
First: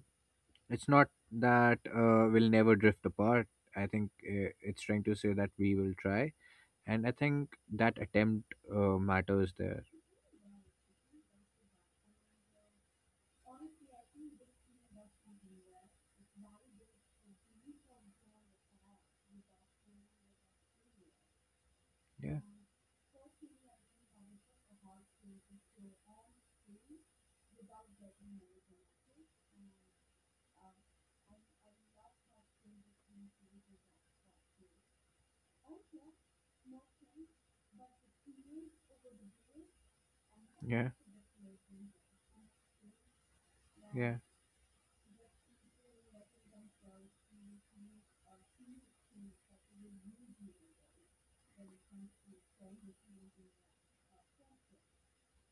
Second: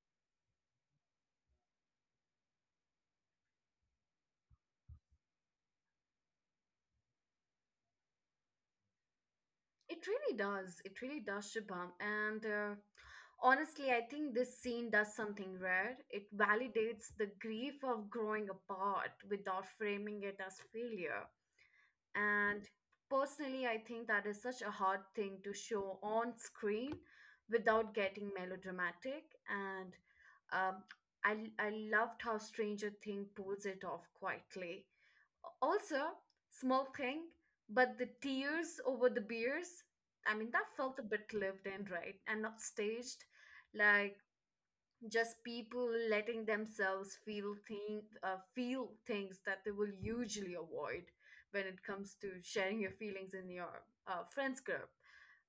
Speaker 2: it's not that uh, we'll never drift apart. I think uh, it's trying to say that we will try, and I think that attempt uh, matters there.
Speaker 1: It really does. It really does, Shubham. And uh, honestly, I think this scene does something rare. It validates the grief of growing apart without framing it as failure.
Speaker 2: Yeah,
Speaker 1: And personally, I think that is such a hard thing to show on screen without getting melodramatic. And um, I, I loved how Stranger Thing pulls it off quietly. Also, small thing, but the tears over the beers, I mean, that
Speaker 2: yeah,
Speaker 1: felt a bit lived in, right? And not staged,
Speaker 2: yeah.
Speaker 1: like just people letting themselves feel thing, uh, feel things that they will usually avoid when it comes to sharing your feelings in your uh, friends group,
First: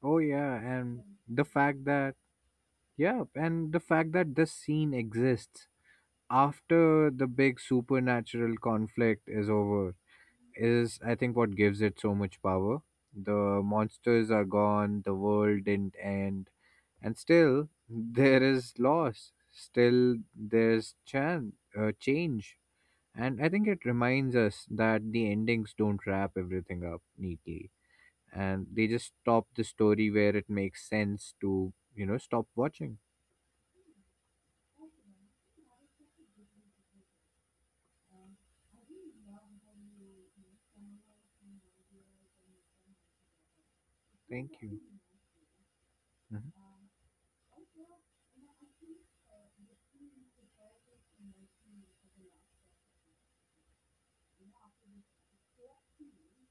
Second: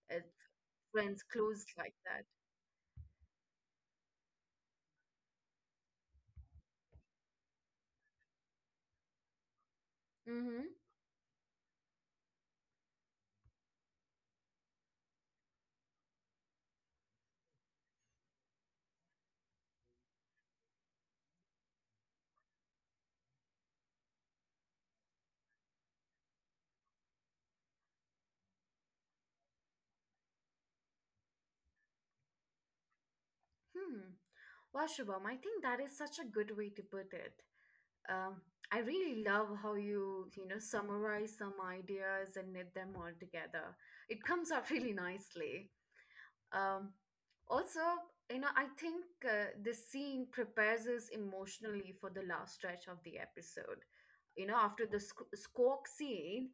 Speaker 2: Oh
Speaker 1: uh,
Speaker 2: yeah, and
Speaker 1: friends
Speaker 2: the
Speaker 1: close
Speaker 2: fact
Speaker 1: like
Speaker 2: that
Speaker 1: that.
Speaker 2: yeah, and the fact that this scene exists after the big supernatural conflict is over
Speaker 1: Mm-hmm.
Speaker 2: is, I think, what gives it so much power. The monsters are gone. The world didn't end, and still there is loss, still there's chan- uh, change. And I think it reminds us that the endings don't wrap everything up neatly, and they just stop the story where it makes sense to, you know, stop watching.
Speaker 1: Hmm. Well, Shubham, I think that is such a good way to put it. um, I really love how you you know summarize some ideas and knit them all together. It comes
Speaker 2: Thank
Speaker 1: out
Speaker 2: you.
Speaker 1: really nicely.
Speaker 2: Mhm.
Speaker 1: Um, also, you know, I think uh, this scene prepares us emotionally for the last stretch of the episode. You know, after the squ- squawk scene,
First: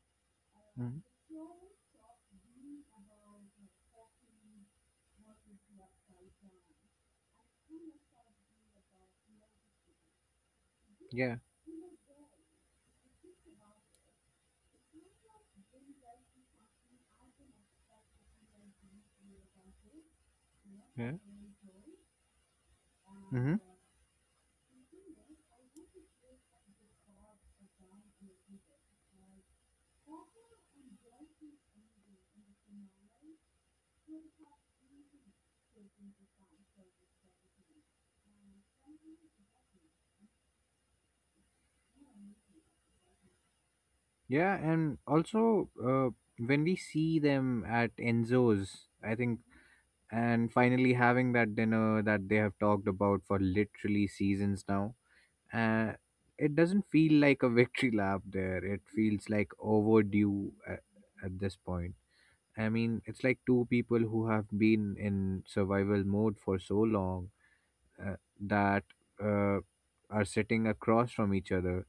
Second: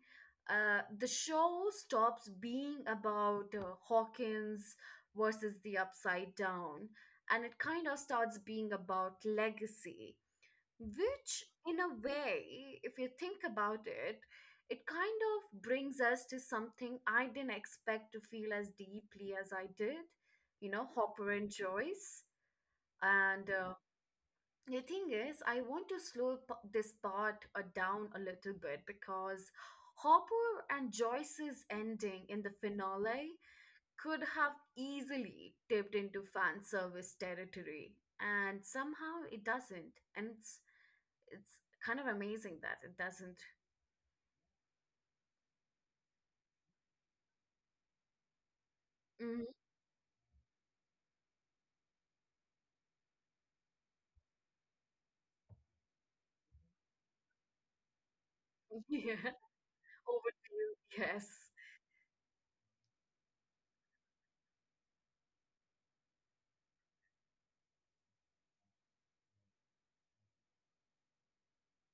Speaker 1: uh,
Speaker 2: Mhm.
Speaker 1: the show stops being about uh, Hawkins versus the Upside Down, and it kind of starts being about legacy,
Speaker 2: Yeah.
Speaker 1: which in a way if you think about it, it kind of brings us to something I didn't expect to feel as deeply as I did. You know,
Speaker 2: Yeah.
Speaker 1: Hopper and Joyce and,
Speaker 2: Hmm.
Speaker 1: uh, the thing is I want to slow p- this part uh, down a little bit because Hopper and Joyce's ending in the finale could have easily tipped into fan service territory, and somehow it doesn't, and it's it's kind of amazing that it doesn't.
Speaker 2: Yeah, and also uh, when we see them at Enzo's, I think,
Speaker 1: Mm,
Speaker 2: and finally having that dinner that they have talked about for literally seasons now. Uh, it doesn't feel like a victory lap there. It
Speaker 1: yeah,
Speaker 2: feels like overdue
Speaker 1: overview.
Speaker 2: at, at
Speaker 1: Yes.
Speaker 2: this point. I mean, it's like two people who have been in survival mode for so long uh, that uh, are sitting across from each other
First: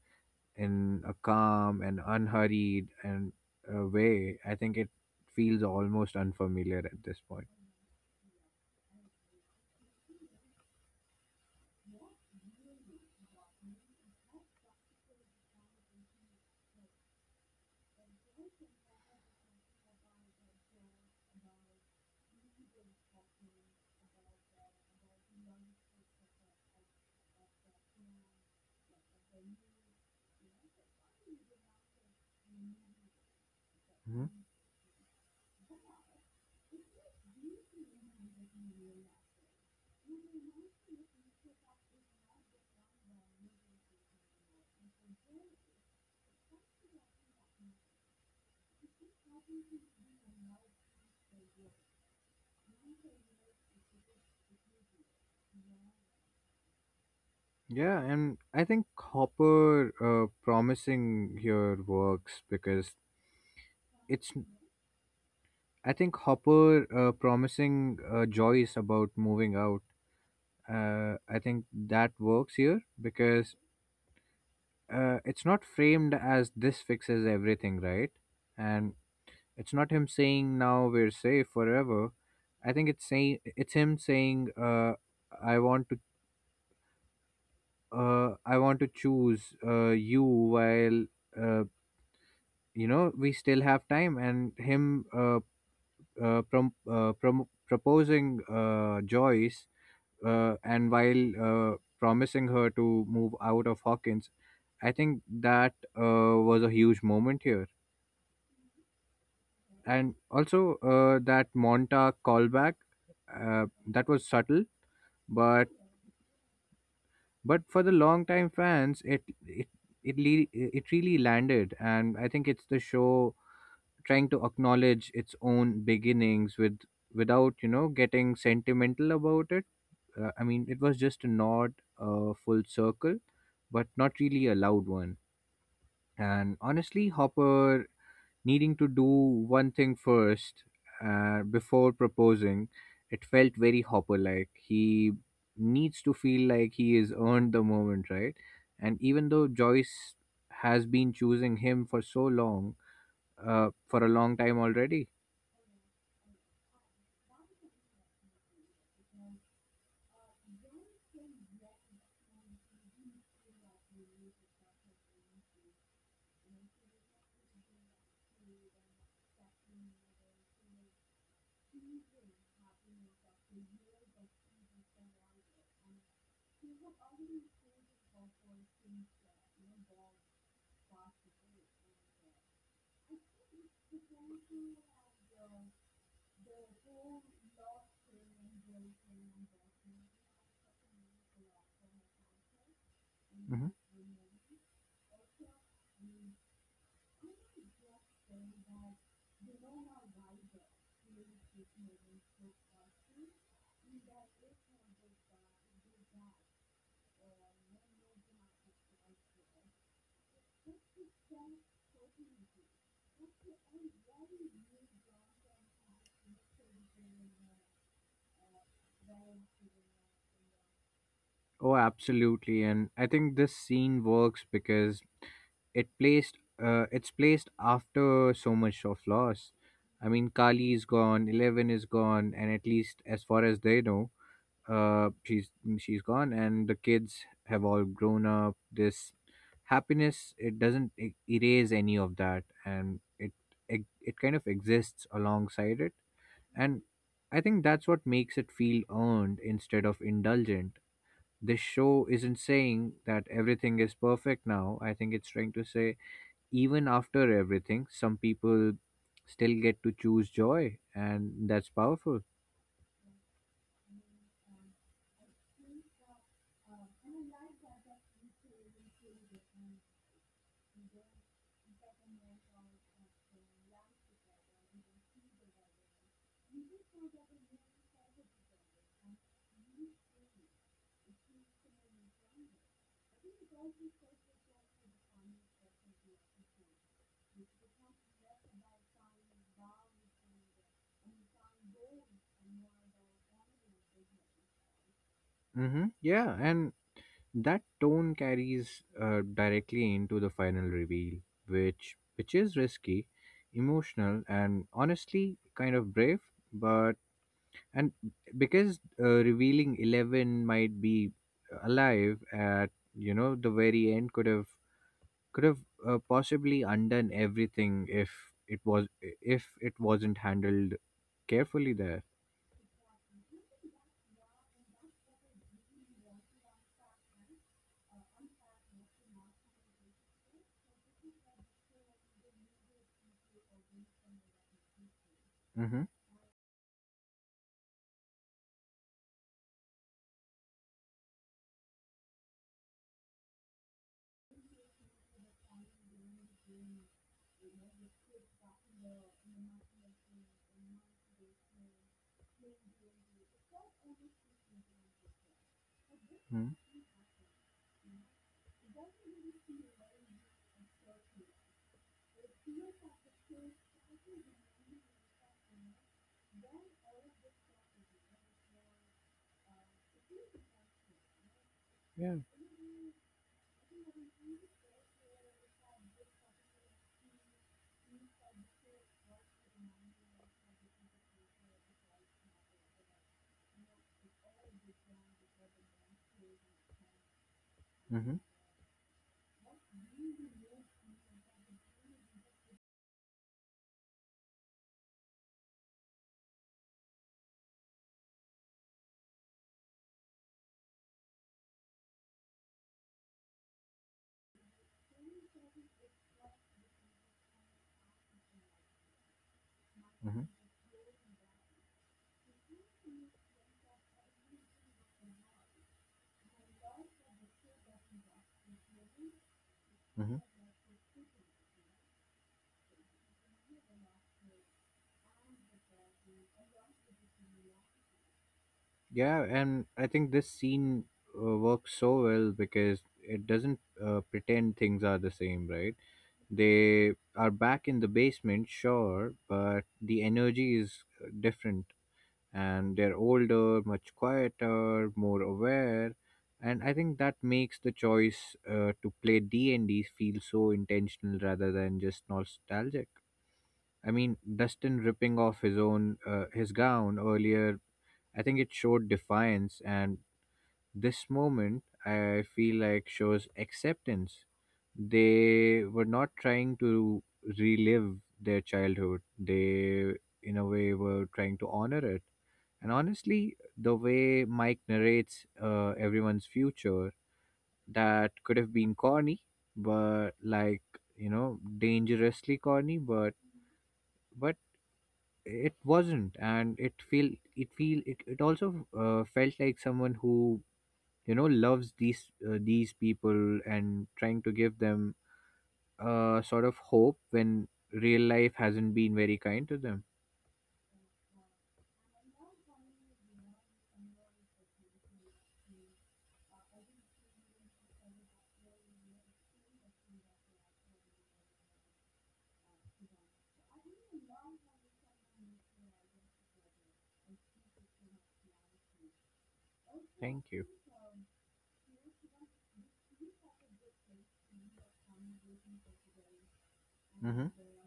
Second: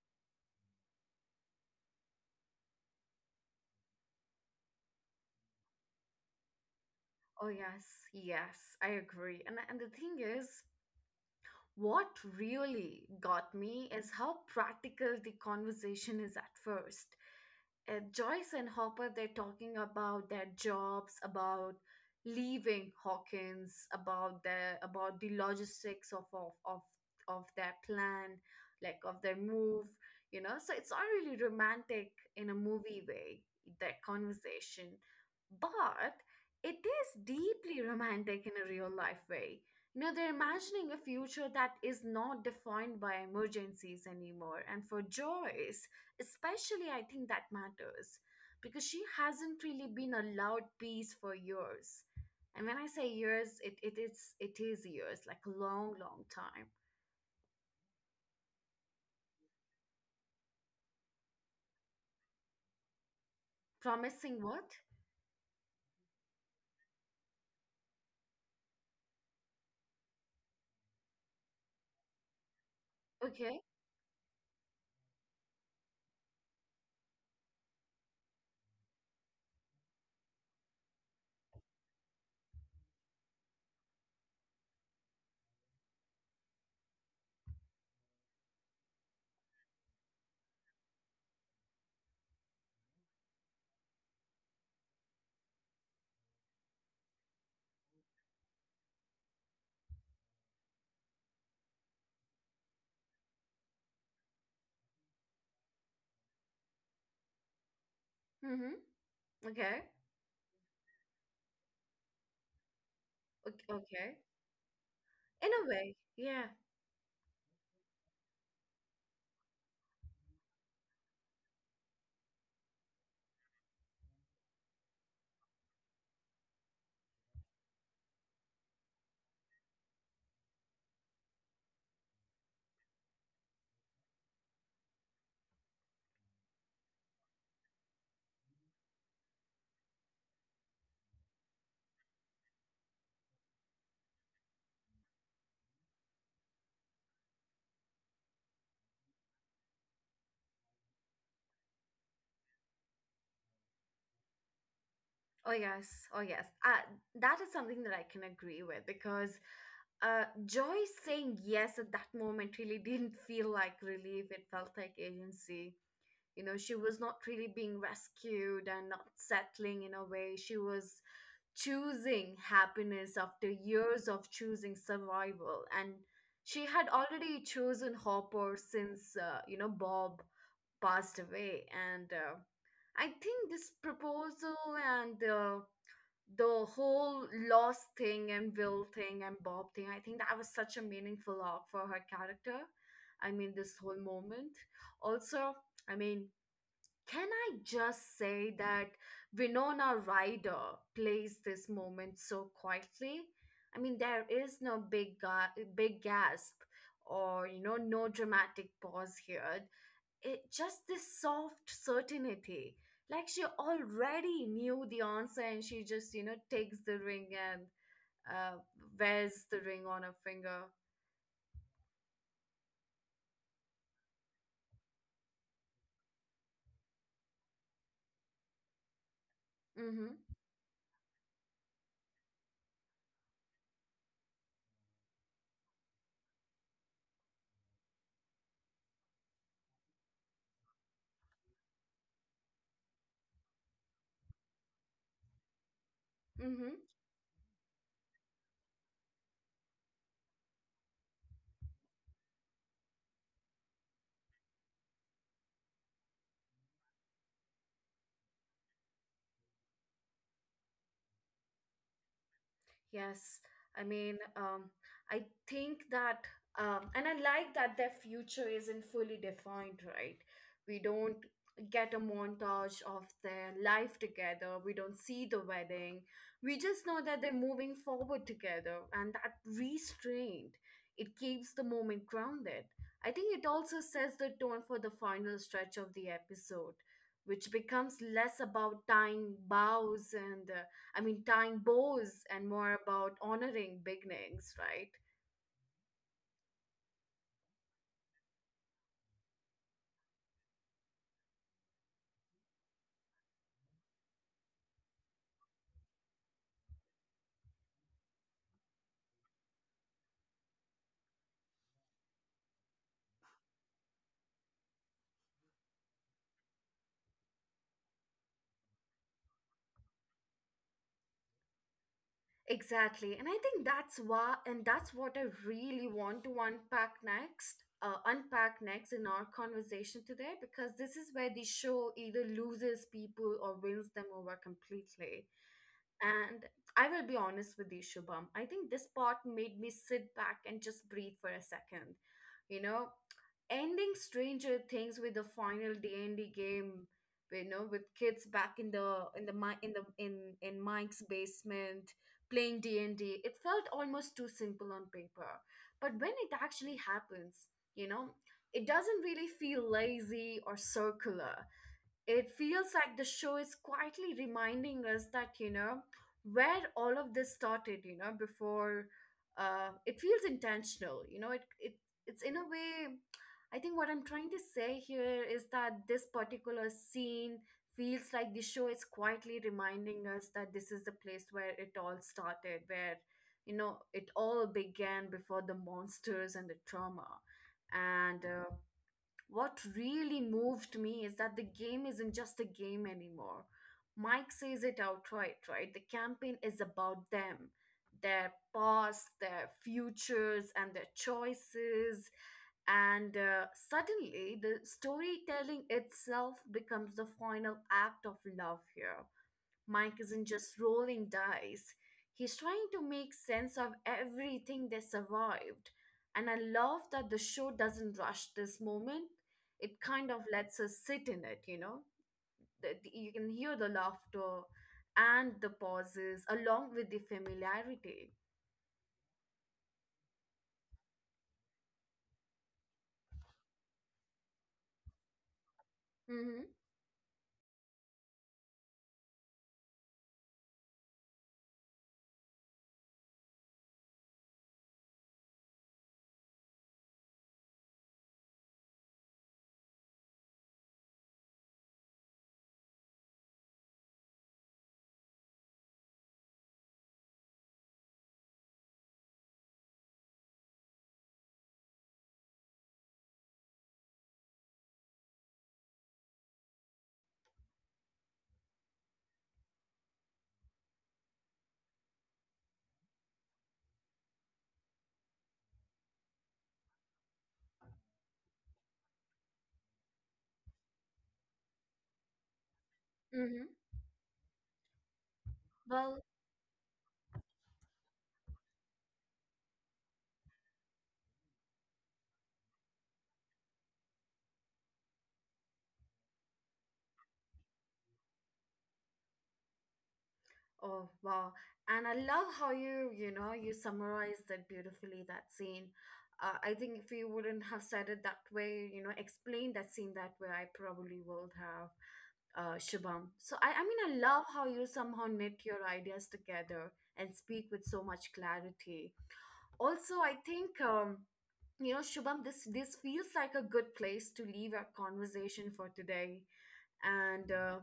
Speaker 2: in a calm and unhurried and uh, way. I think it feels almost unfamiliar at this point.
Speaker 1: Oh yes, yes, I agree. And and the thing is, what really got me is how practical the conversation is at first. uh, Joyce and Hopper, they're talking about their jobs, about leaving Hawkins, about the about the logistics of of of, of their plan, like of their move. You know, so it's not really romantic in a movie way that conversation, but it is deeply romantic in a real life way. You know, they're imagining a future that is not defined by emergencies anymore. And for Joyce, especially I think that matters because she hasn't really been allowed peace for years. And when I say years it, it is it is years, like a long long time.
Speaker 2: Yeah, and I think Hopper uh, promising here works because it's.
Speaker 1: Promising what?
Speaker 2: I think Hopper uh, promising uh, Joyce about moving out. Uh, I think that works here
Speaker 1: Okay.
Speaker 2: because uh, it's not framed as this fixes everything, right? And it's not him saying now we're safe forever. I think it's saying it's him saying, uh, I want to uh, I want to choose uh, you while, uh, you know, we still have time. And him uh, uh, prom- uh, prom- proposing uh, Joyce, uh, and while uh, promising her to move out of Hawkins, I think that uh, was a huge moment here.
Speaker 1: Mm-hmm. Okay,
Speaker 2: And also, uh, that Montauk callback, uh,
Speaker 1: okay,
Speaker 2: that
Speaker 1: okay.
Speaker 2: was subtle,
Speaker 1: In a
Speaker 2: but
Speaker 1: way, yeah.
Speaker 2: but for the long time fans, it it it, le- it really landed. And I think it's the show trying to acknowledge its own beginnings, with without, you know, getting sentimental about it. uh, I mean, it was just a nod, a full circle, but not really a loud one. And honestly, Hopper needing to do one thing first, uh, before proposing, it felt very Hopper. Like, he needs to feel like he has earned the moment, right? And even though Joyce has been choosing him for so long, uh, for a long time already.
Speaker 1: Oh yes, oh yes, uh, that is something that I can agree with, because uh, Joy saying yes at that moment really didn't feel like relief. It felt like agency. You know, she was not really being rescued and not settling. In a way, she was choosing happiness after years of choosing survival. And she had already chosen Hopper since, uh, you know, Bob passed away. And uh, I think this proposal and uh, the whole loss thing and Will thing and Bob thing, I think that was such a meaningful arc for her character. I mean,
Speaker 2: Mm-hmm.
Speaker 1: this whole moment, also, I mean, can I just say that Winona Ryder plays this moment so quietly? I mean, there is no big ga- big gasp or, you know, no dramatic pause here. It just this soft certainty. Like she already knew the answer, and she just, you know, takes the ring and uh, wears the ring on her finger.
Speaker 2: Oh, absolutely. And I think this scene works because it placed uh, it's placed after so much of loss. I
Speaker 1: Mhm.
Speaker 2: mean, Kali is gone, Eleven is gone, and at least as far as they know, uh, she's she's gone, and the kids have all grown up. This happiness, it doesn't e- erase any of that, and it it, it kind of exists alongside it. And I think that's what makes it feel earned instead of indulgent. This show isn't saying that everything is perfect now. I think it's trying to say, even after everything, some people still get to choose joy, and that's powerful.
Speaker 1: Yes, I mean, um, I think that, um, and I like that their future isn't fully defined, right? We don't get a montage of their life together, we don't see the wedding. We just know that they're moving forward together, and that restraint, it keeps the moment grounded. I think it also sets the tone for the final stretch of the episode, which becomes less about tying bows and uh, I mean, tying bows and more about honoring beginnings, right?
Speaker 2: Mm-hmm. Yeah, and that tone carries uh, directly into the final reveal, which which is risky, emotional, and honestly kind of brave. But and Because uh, revealing Eleven might be alive at, you know, the very end could have, could have uh, possibly undone everything if it was if it wasn't handled carefully there.
Speaker 1: Exactly. And I think that's why, and that's what I really want to unpack next, uh, unpack next in our conversation today, because this is where the show either loses people or wins them over completely.
Speaker 2: Mm-hmm.
Speaker 1: And I will be honest with you, Shubham. I think this part made me sit back and just breathe for a second. You know, ending Stranger Things with the final D and D game, you know, with kids back in the in the Mi- in the in in Mike's basement playing D and D, it felt almost too simple on paper. But when it
Speaker 2: Hmm.
Speaker 1: actually happens, you know, it doesn't really feel lazy or circular. It feels like the show is quietly reminding us that, you know, where all of this started, you know, before, uh it feels intentional. You know, it, it
Speaker 2: Yeah.
Speaker 1: it's in a way, I think what I'm trying to say here is that this particular scene feels like the show is quietly reminding us that this is the place where it all started, where, you know, it all began before the monsters and the trauma.
Speaker 2: Mm-hmm.
Speaker 1: And uh, what really moved me is that the game isn't just a game anymore. Mike says it outright, right? The campaign is about them, their past, their futures, and their choices. And uh, suddenly, the storytelling itself becomes the final act of love here. Mike
Speaker 2: Mm-hmm.
Speaker 1: isn't just rolling dice, he's trying to make sense of everything they survived. And I love that the show doesn't rush this moment, it kind of
Speaker 2: Mm-hmm.
Speaker 1: lets us sit in it, you know? The- the- You can hear the laughter and the pauses along with the familiarity.
Speaker 2: Yeah, and I think this scene uh, works so well because it doesn't uh, pretend things are the same, right?
Speaker 1: Mm-hmm.
Speaker 2: They are back in the basement, sure, but the energy is uh, different, and they're older, much quieter, more aware. And I think that makes the choice uh, to play D and D feel so intentional rather than just nostalgic. I mean, Dustin ripping off his own uh, his gown earlier, I think it showed defiance, and this moment, I feel like, shows acceptance. They were not trying to relive their childhood. They, in a way, were trying to honor it. And honestly, the way Mike narrates uh, everyone's future, that could have been corny, but, like, you know, dangerously corny, but
Speaker 1: Mm-hmm.
Speaker 2: but it
Speaker 1: Well,
Speaker 2: wasn't. And it feel it feel it, it also uh, felt like someone who, you know, loves these uh, these people and trying to give them a sort of hope when real life hasn't been very kind to them.
Speaker 1: oh, wow. And I love how you, you know, you summarized that beautifully, that scene. Uh, I think if you wouldn't have said it that way, you know, explained that scene that way, I probably would have, uh, Shubham. So I, I mean, I love how you somehow knit your ideas together and speak with so much clarity. Also, I
Speaker 2: Thank you.
Speaker 1: think, um, you know, Shubham, this this feels like a good place to leave our conversation for today.
Speaker 2: Mm-hmm.
Speaker 1: And uh,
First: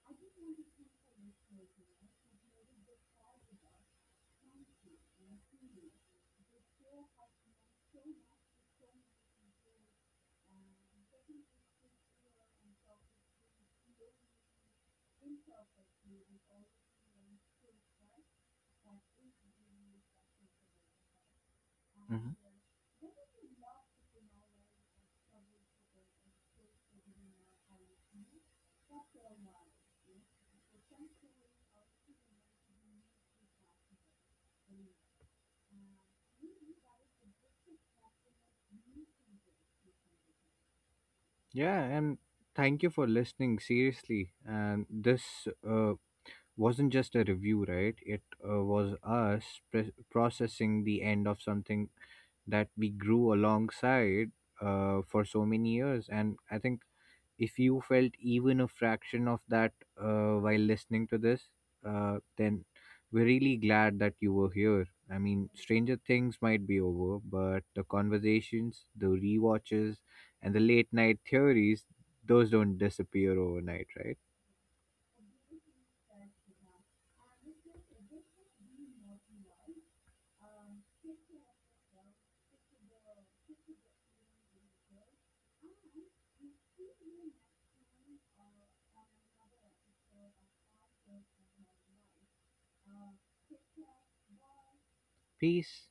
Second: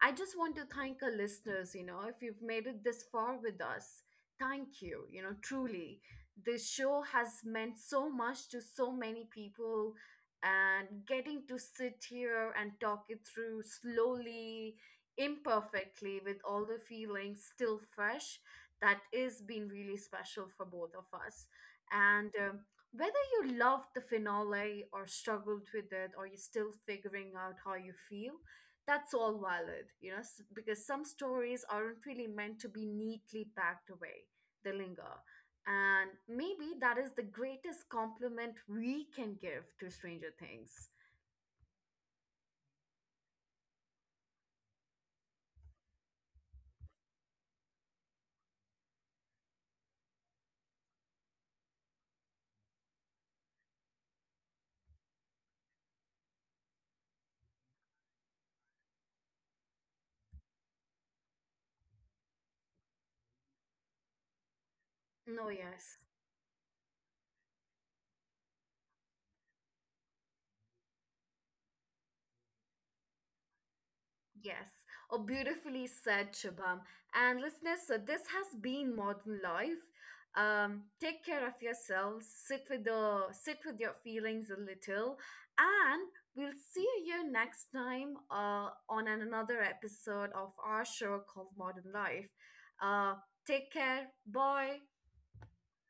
Speaker 1: I just want to thank our listeners, you know, if you've made it this far with us, thank you, you know, truly. This show has meant so much to so many people, and getting to sit here and talk it through slowly, imperfectly, with all the feelings still fresh, that is been really special for both of us.
Speaker 2: Mm-hmm.
Speaker 1: And um, whether you loved the finale or struggled with it, or you're still figuring out how you feel, that's all valid, you know, s- because some stories aren't really meant to be neatly packed away. They linger. And maybe that is the greatest compliment we can give to Stranger Things.
Speaker 2: Yeah, and thank you for listening, seriously. And this uh, wasn't just a review, right? It uh, was us pre- processing the end of something that we grew alongside uh, for so many years. And I think if you felt even a fraction of that uh, while listening to this, uh, then we're really glad that you were here. I mean,
Speaker 1: No,
Speaker 2: Stranger
Speaker 1: yes.
Speaker 2: Things might be over, but the conversations, the rewatches, and the late night theories, those don't disappear overnight, right?
Speaker 1: Yes, oh, beautifully said, Shubham. And listeners, so this has been Modern Life. Um, take care of yourselves. Sit with the sit with your feelings a little, and we'll see you next time uh, on an- another episode of our show called Modern Life. Uh, Take care. Bye.
Speaker 2: Peace.